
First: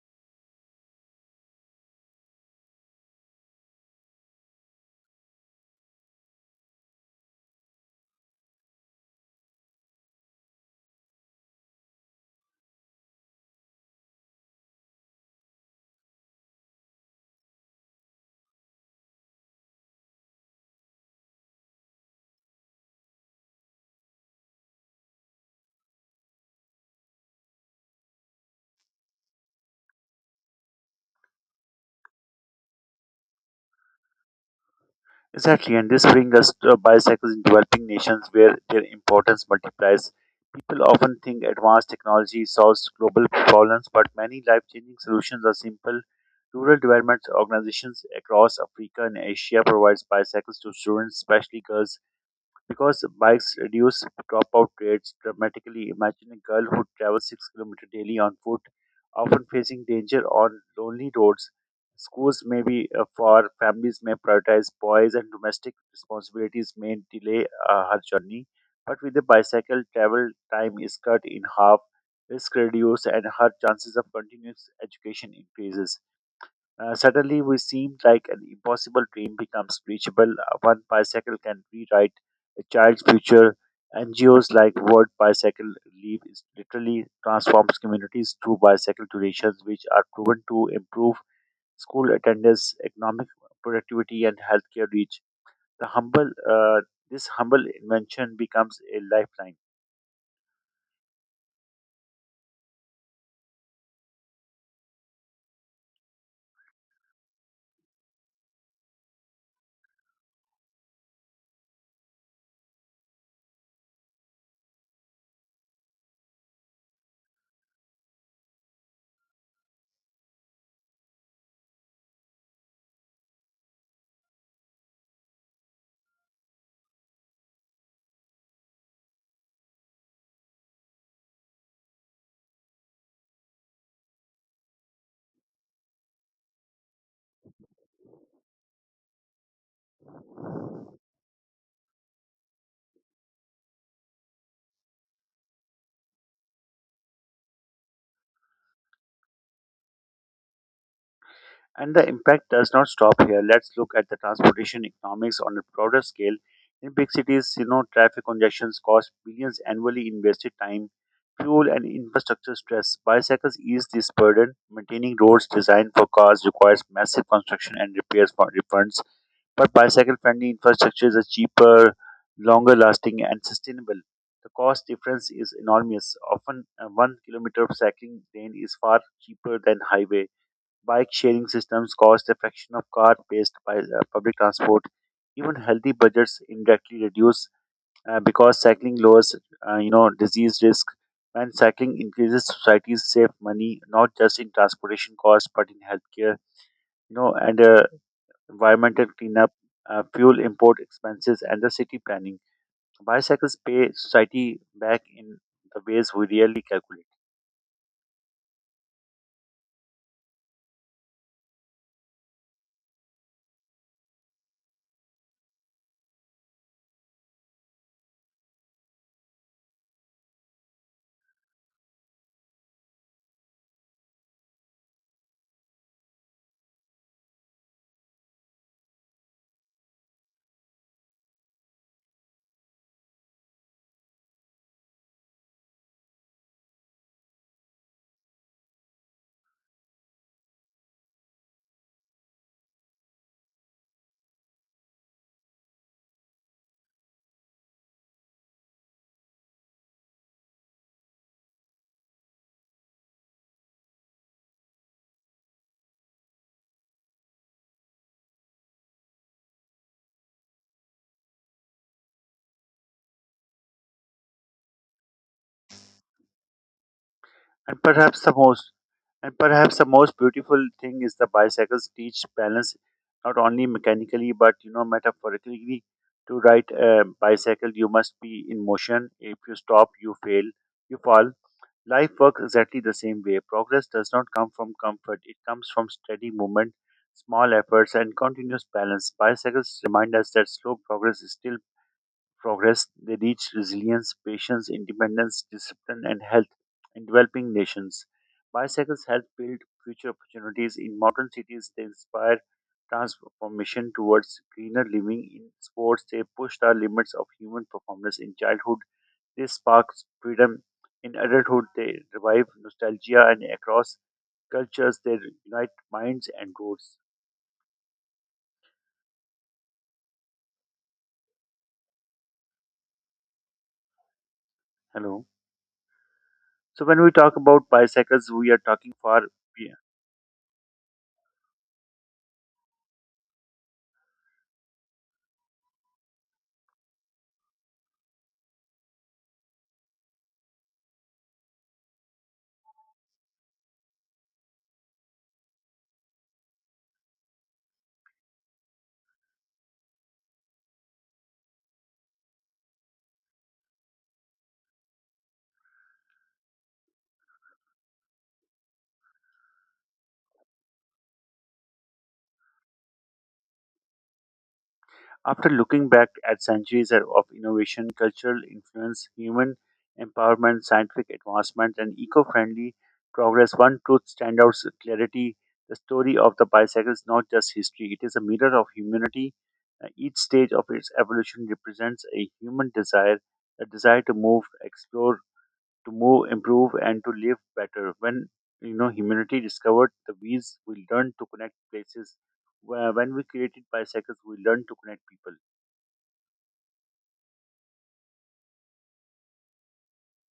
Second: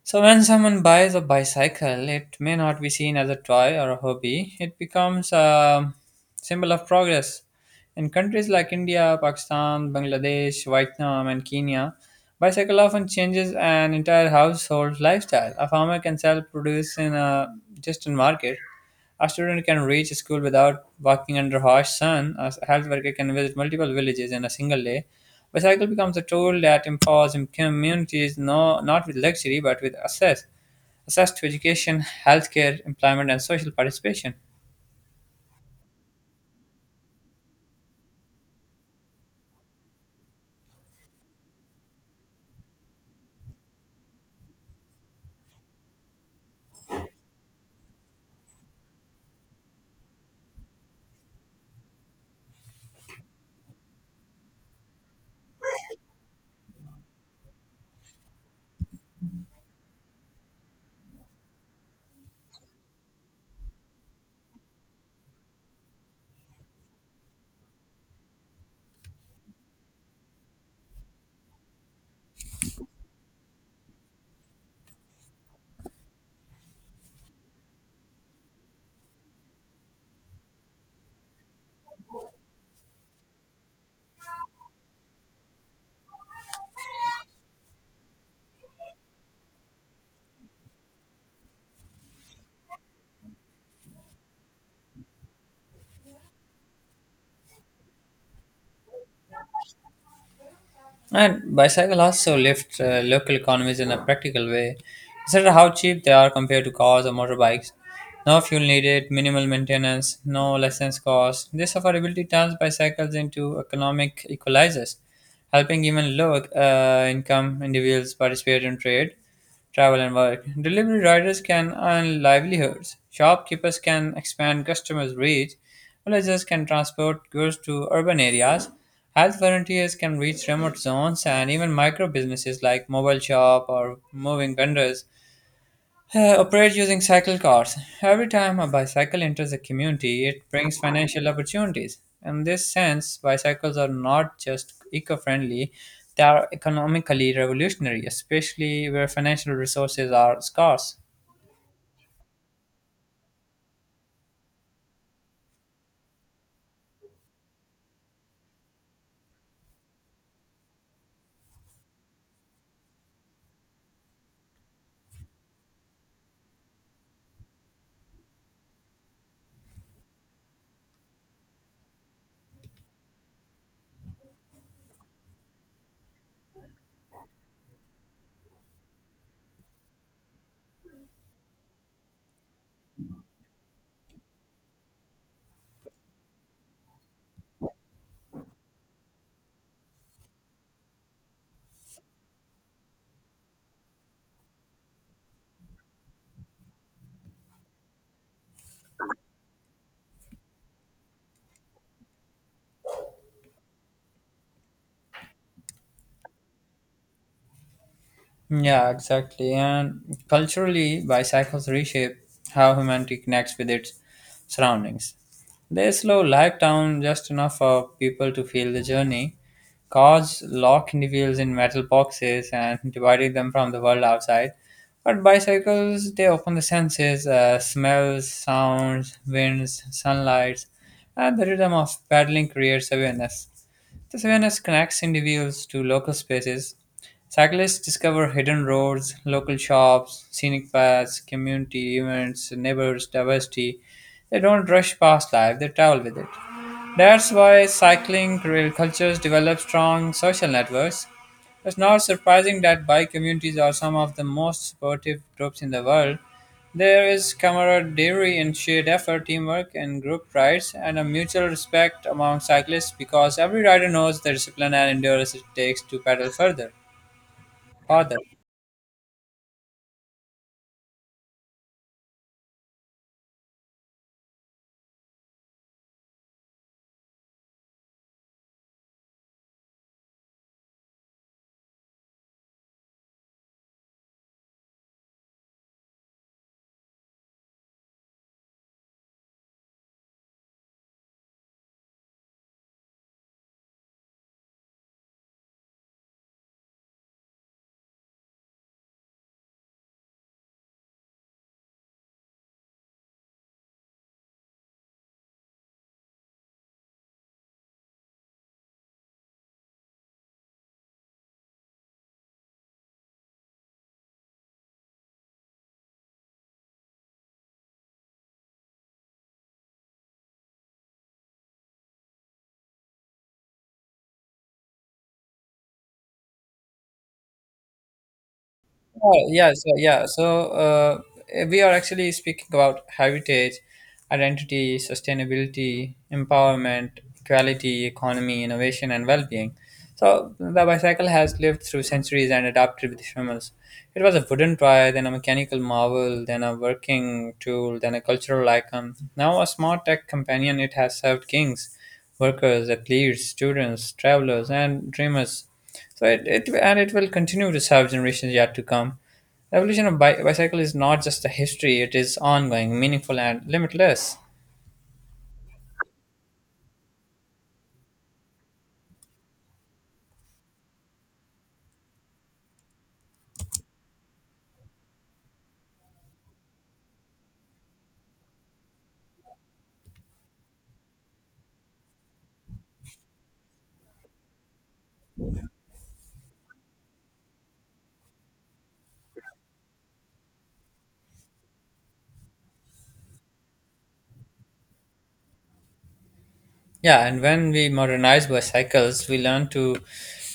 Speaker 1: So, when someone buys a bicycle, it may not be seen as a toy or a hobby. It becomes a symbol of progress. In countries like India, Pakistan, Bangladesh, Vietnam, and Kenya, bicycle often changes an entire household lifestyle. A farmer can sell produce in a distant market. A student can reach school without walking under harsh sun. A health worker can visit multiple villages in a single day. Bicycle becomes a tool that empowers im- communities no, not with luxury but with access, access to education, healthcare, employment, and social participation.
Speaker 2: Exactly, and this brings us to bicycles in developing nations where their importance multiplies. People often think advanced technology solves global problems, but many life changing solutions are simple. Rural development organizations across Africa and Asia provides bicycles to students, especially girls, because bikes reduce dropout rates dramatically. Imagine a girl who travels six kilometers daily on foot, often facing danger on lonely roads. Schools may be uh, for Families may prioritize boys, and domestic responsibilities may delay uh, her journey. But with a bicycle, travel time is cut in half, risk reduced, and her chances of continuous education increases. Uh, suddenly, we seemed like an impossible dream becomes reachable. Uh, One bicycle can rewrite a child's future. N G Os like World Bicycle League is literally transforms communities through bicycle donations, which are proven to improve school attendance, economic productivity, and healthcare reach. The humble, uh, this humble invention becomes a lifeline.
Speaker 1: And bicycle also lift uh, local economies in a practical way. Consider how cheap they are compared to cars or motorbikes. No fuel needed, minimal maintenance, no license cost. This affordability turns bicycles into economic equalizers, helping even low uh, income individuals participate in trade, travel and work. Delivery riders can earn livelihoods, shopkeepers can expand customers' reach, villagers can transport goods to urban areas, health volunteers can reach remote zones, and even micro businesses like mobile shop or moving vendors uh, operate using cycle cars. Every time a bicycle enters a community, it brings financial opportunities. In this sense, bicycles are not just eco friendly, they are economically revolutionary, especially where financial resources are scarce.
Speaker 2: And the impact does not stop here. Let's look at the transportation economics on a broader scale. In big cities, you know, traffic congestions cost billions annually in wasted time, fuel, and infrastructure stress. Bicycles ease this burden. Maintaining roads designed for cars requires massive construction and repairs for refunds. But bicycle-friendly infrastructures are cheaper, longer-lasting, and sustainable. The cost difference is enormous. Often, a one-kilometer cycling lane is far cheaper than highway. Bike sharing systems cost a fraction of car based by uh, public transport. Even healthy budgets indirectly reduce uh, because cycling lowers, uh, you know, disease risk. When cycling increases, society's save money not just in transportation costs but in healthcare, you know, and uh, environmental cleanup, uh, fuel import expenses, and the city planning. Bicycles pay society back in the ways we rarely calculate.
Speaker 1: Yeah, exactly. And culturally, bicycles reshape how humanity connects with its surroundings. They slow life down just enough for people to feel the journey, cars lock individuals in metal boxes and dividing them from the world outside. But bicycles, they open the senses, uh, smells, sounds, winds, sunlight, and the rhythm of pedaling creates awareness. This awareness connects individuals to local spaces. Cyclists discover hidden roads, local shops, scenic paths, community events, neighbors, diversity. They don't rush past life, they travel with it. That's why cycling cultures develop strong social networks. It's not surprising that bike communities are some of the most supportive groups in the world. There is camaraderie and shared effort, teamwork, and group rides, and a mutual respect among cyclists because every rider knows the discipline and endurance it takes to pedal further,
Speaker 2: And
Speaker 1: farther.
Speaker 2: perhaps the most and perhaps the most beautiful thing is the bicycles teach balance not only mechanically but you know metaphorically. To ride a bicycle, you must be in motion. If you stop, you fail, you fall. Life works exactly the same way. Progress does not come from comfort; it comes from steady movement, small efforts, and continuous balance. Bicycles remind us that slow progress is still progress. They reach resilience, patience, independence, discipline, and health. In developing nations, bicycles help build future opportunities. In modern cities, they inspire transformation towards greener living. In sports, they push the limits of human performance. In childhood, they spark freedom. In adulthood, they revive nostalgia, and across cultures, they unite minds and roads. Hello. So when we talk about bicycles, we are talking far.
Speaker 1: Oh, yeah, so yeah, so uh, we are actually speaking about heritage, identity, sustainability, empowerment, equality, economy, innovation, and well-being. So the bicycle has lived through centuries and adapted with humans. It was a wooden toy, then a mechanical marvel, then a working tool, then a cultural icon. Now a smart tech companion, it has served kings, workers, athletes, students, travelers, and dreamers. So it, it and it will continue to serve generations yet to come. The evolution of bi- bicycle is not just a history; it is ongoing, meaningful, and limitless.
Speaker 2: After looking back at centuries of innovation, cultural influence, human empowerment, scientific advancement, and eco friendly progress, one truth stands out with clarity. The story of the bicycle is not just history, it is a mirror of humanity. Uh, Each stage of its evolution represents a human desire, a desire to move, explore, to move, improve, and to live better. When you know humanity discovered the wheels, we learned to connect places. Wh- When we created bicycles, we learned to connect people.
Speaker 1: Yeah, and when we modernize bicycles, we learn to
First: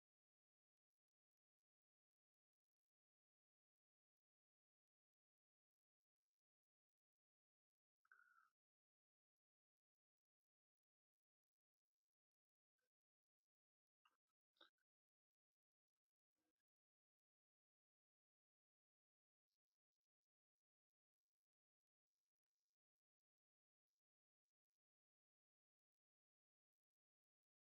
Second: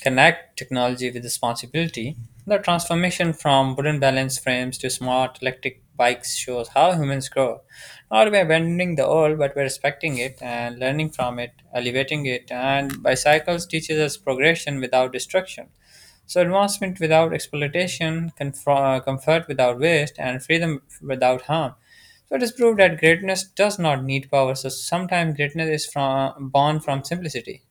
Speaker 1: connect technology with responsibility. The transformation from wooden balance frames to smart electric bikes shows how humans grow. Not by abandoning the old, but by respecting it and learning from it, elevating it, and bicycles teaches us progression without destruction. So, advancement without exploitation, confro- uh, comfort without waste, and freedom without harm. So, it is proved that greatness does not need power. So, sometimes greatness is from, born from simplicity.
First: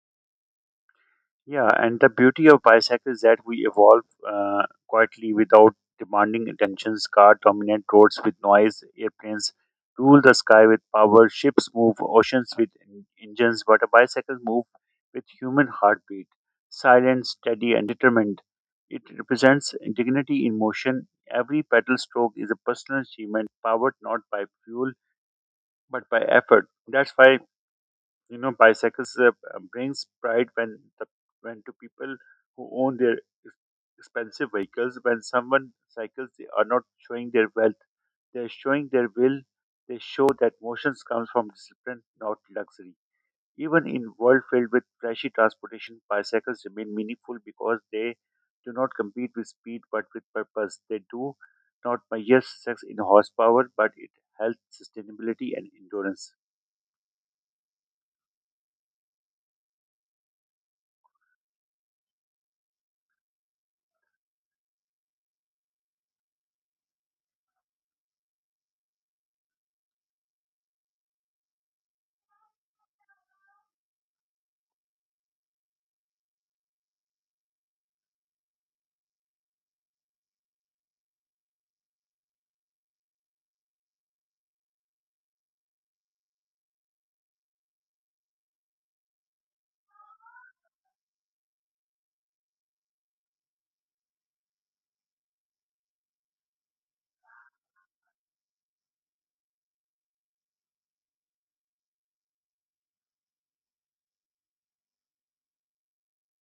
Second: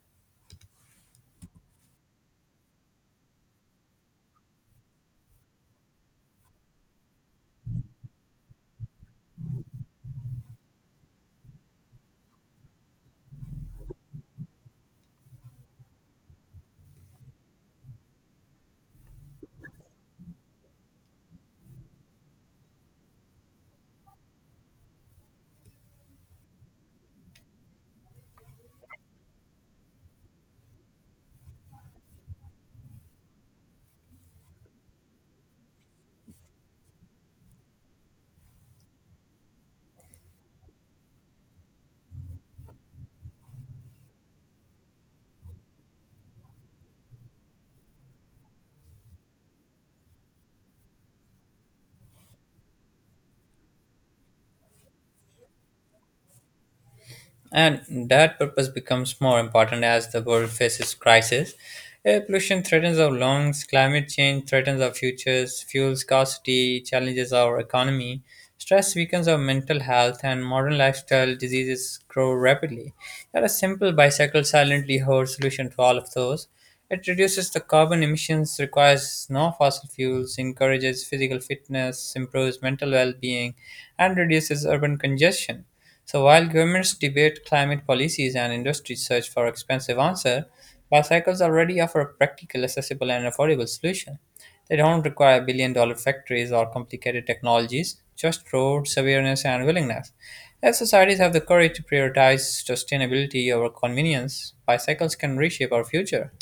Speaker 2: Yeah, and the beauty of BISEC is that we evolve uh, quietly without demanding attentions. Car dominate roads with noise, airplanes rule the sky with power, ships move oceans with en- engines, but a bicycle move with human heartbeat, silent, steady, and determined. It represents dignity in motion. Every pedal stroke is a personal achievement, powered not by fuel but by effort. That's why you know bicycles uh, brings pride when the when to people who own their ex- expensive vehicles. When someone cycles, they are not showing their wealth, they're showing their will. They show that motions comes from discipline, not luxury. Even in world filled with flashy transportation, bicycles remain meaningful because they do not compete with speed but with purpose. They do not measure sex in horsepower but it health, sustainability, and endurance.
Speaker 1: And that purpose becomes more important as the world faces crisis. Air pollution threatens our lungs, climate change threatens our futures, fuel scarcity challenges our economy, stress weakens our mental health, and modern lifestyle diseases grow rapidly. Yet a simple bicycle silently holds solution to all of those. It reduces the carbon emissions, requires no fossil fuels, encourages physical fitness, improves mental well being, and reduces urban congestion. So while governments debate climate policies and industries search for expensive answers, bicycles already offer a practical, accessible, and affordable solution. They don't require billion dollar factories or complicated technologies, just roads, awareness, and willingness. As societies have the courage to prioritize sustainability over convenience, bicycles can reshape our future.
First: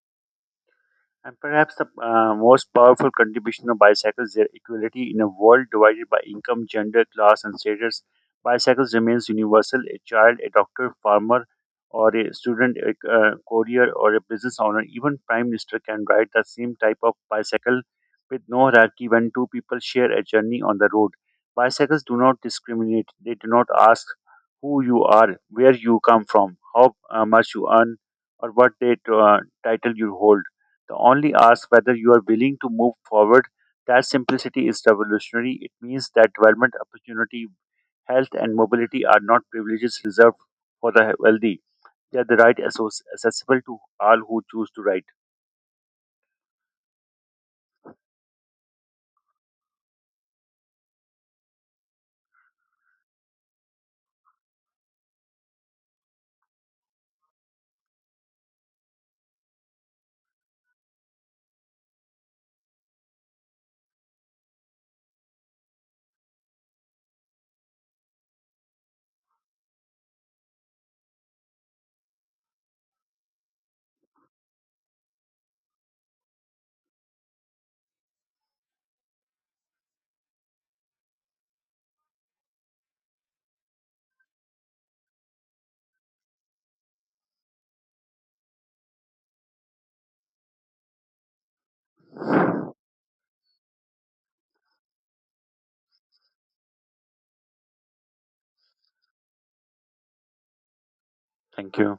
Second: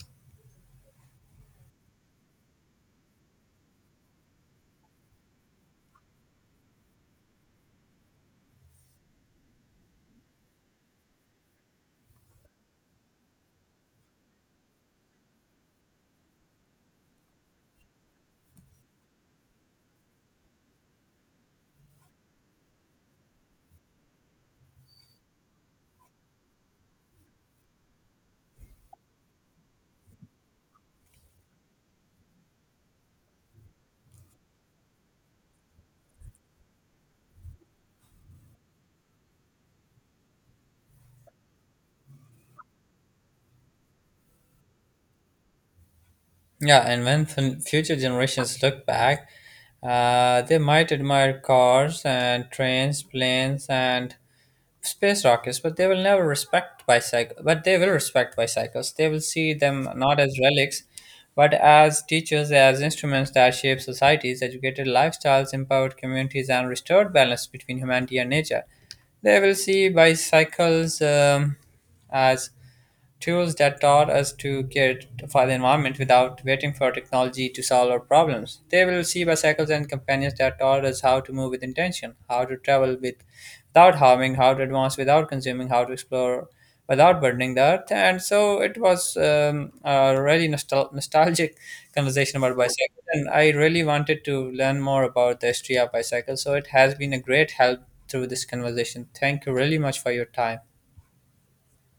Speaker 2: And perhaps the uh, most powerful contribution of bicycles is their equality in a world divided by income, gender, class, and status. Bicycles remains universal. A child, a doctor, farmer, or a student, a uh, courier, or a business owner, even prime minister can ride the same type of bicycle with no hierarchy when two people share a journey on the road. Bicycles do not discriminate. They do not ask who you are, where you come from, how uh, much you earn, or what they uh, title you hold. The only asks whether you are willing to move forward. That simplicity is revolutionary. It means that development opportunity, health, and mobility are not privileges reserved for the wealthy. They are the right assos- accessible to all who choose to write.
Speaker 1: Yeah, and when fun- future generations look back, uh, they might admire cars and trains, planes, and space rockets, but they will never respect bicycle. But they will respect bicycles. They will see them not as relics, but as teachers, as instruments that shape societies, educated lifestyles, empowered communities, and restored balance between humanity and nature. They will see bicycles um, as tools that taught us to care for the environment without waiting for technology to solve our problems. They will see bicycles and companions that taught us how to move with intention, how to travel with, without harming, how to advance without consuming, how to explore without burdening the earth. And so it was um, a really nostal- nostalgic conversation about bicycles. And I really wanted to learn more about the history of bicycles. So it has been a great help through this conversation. Thank you really much for your time.
Speaker 2: Thank you.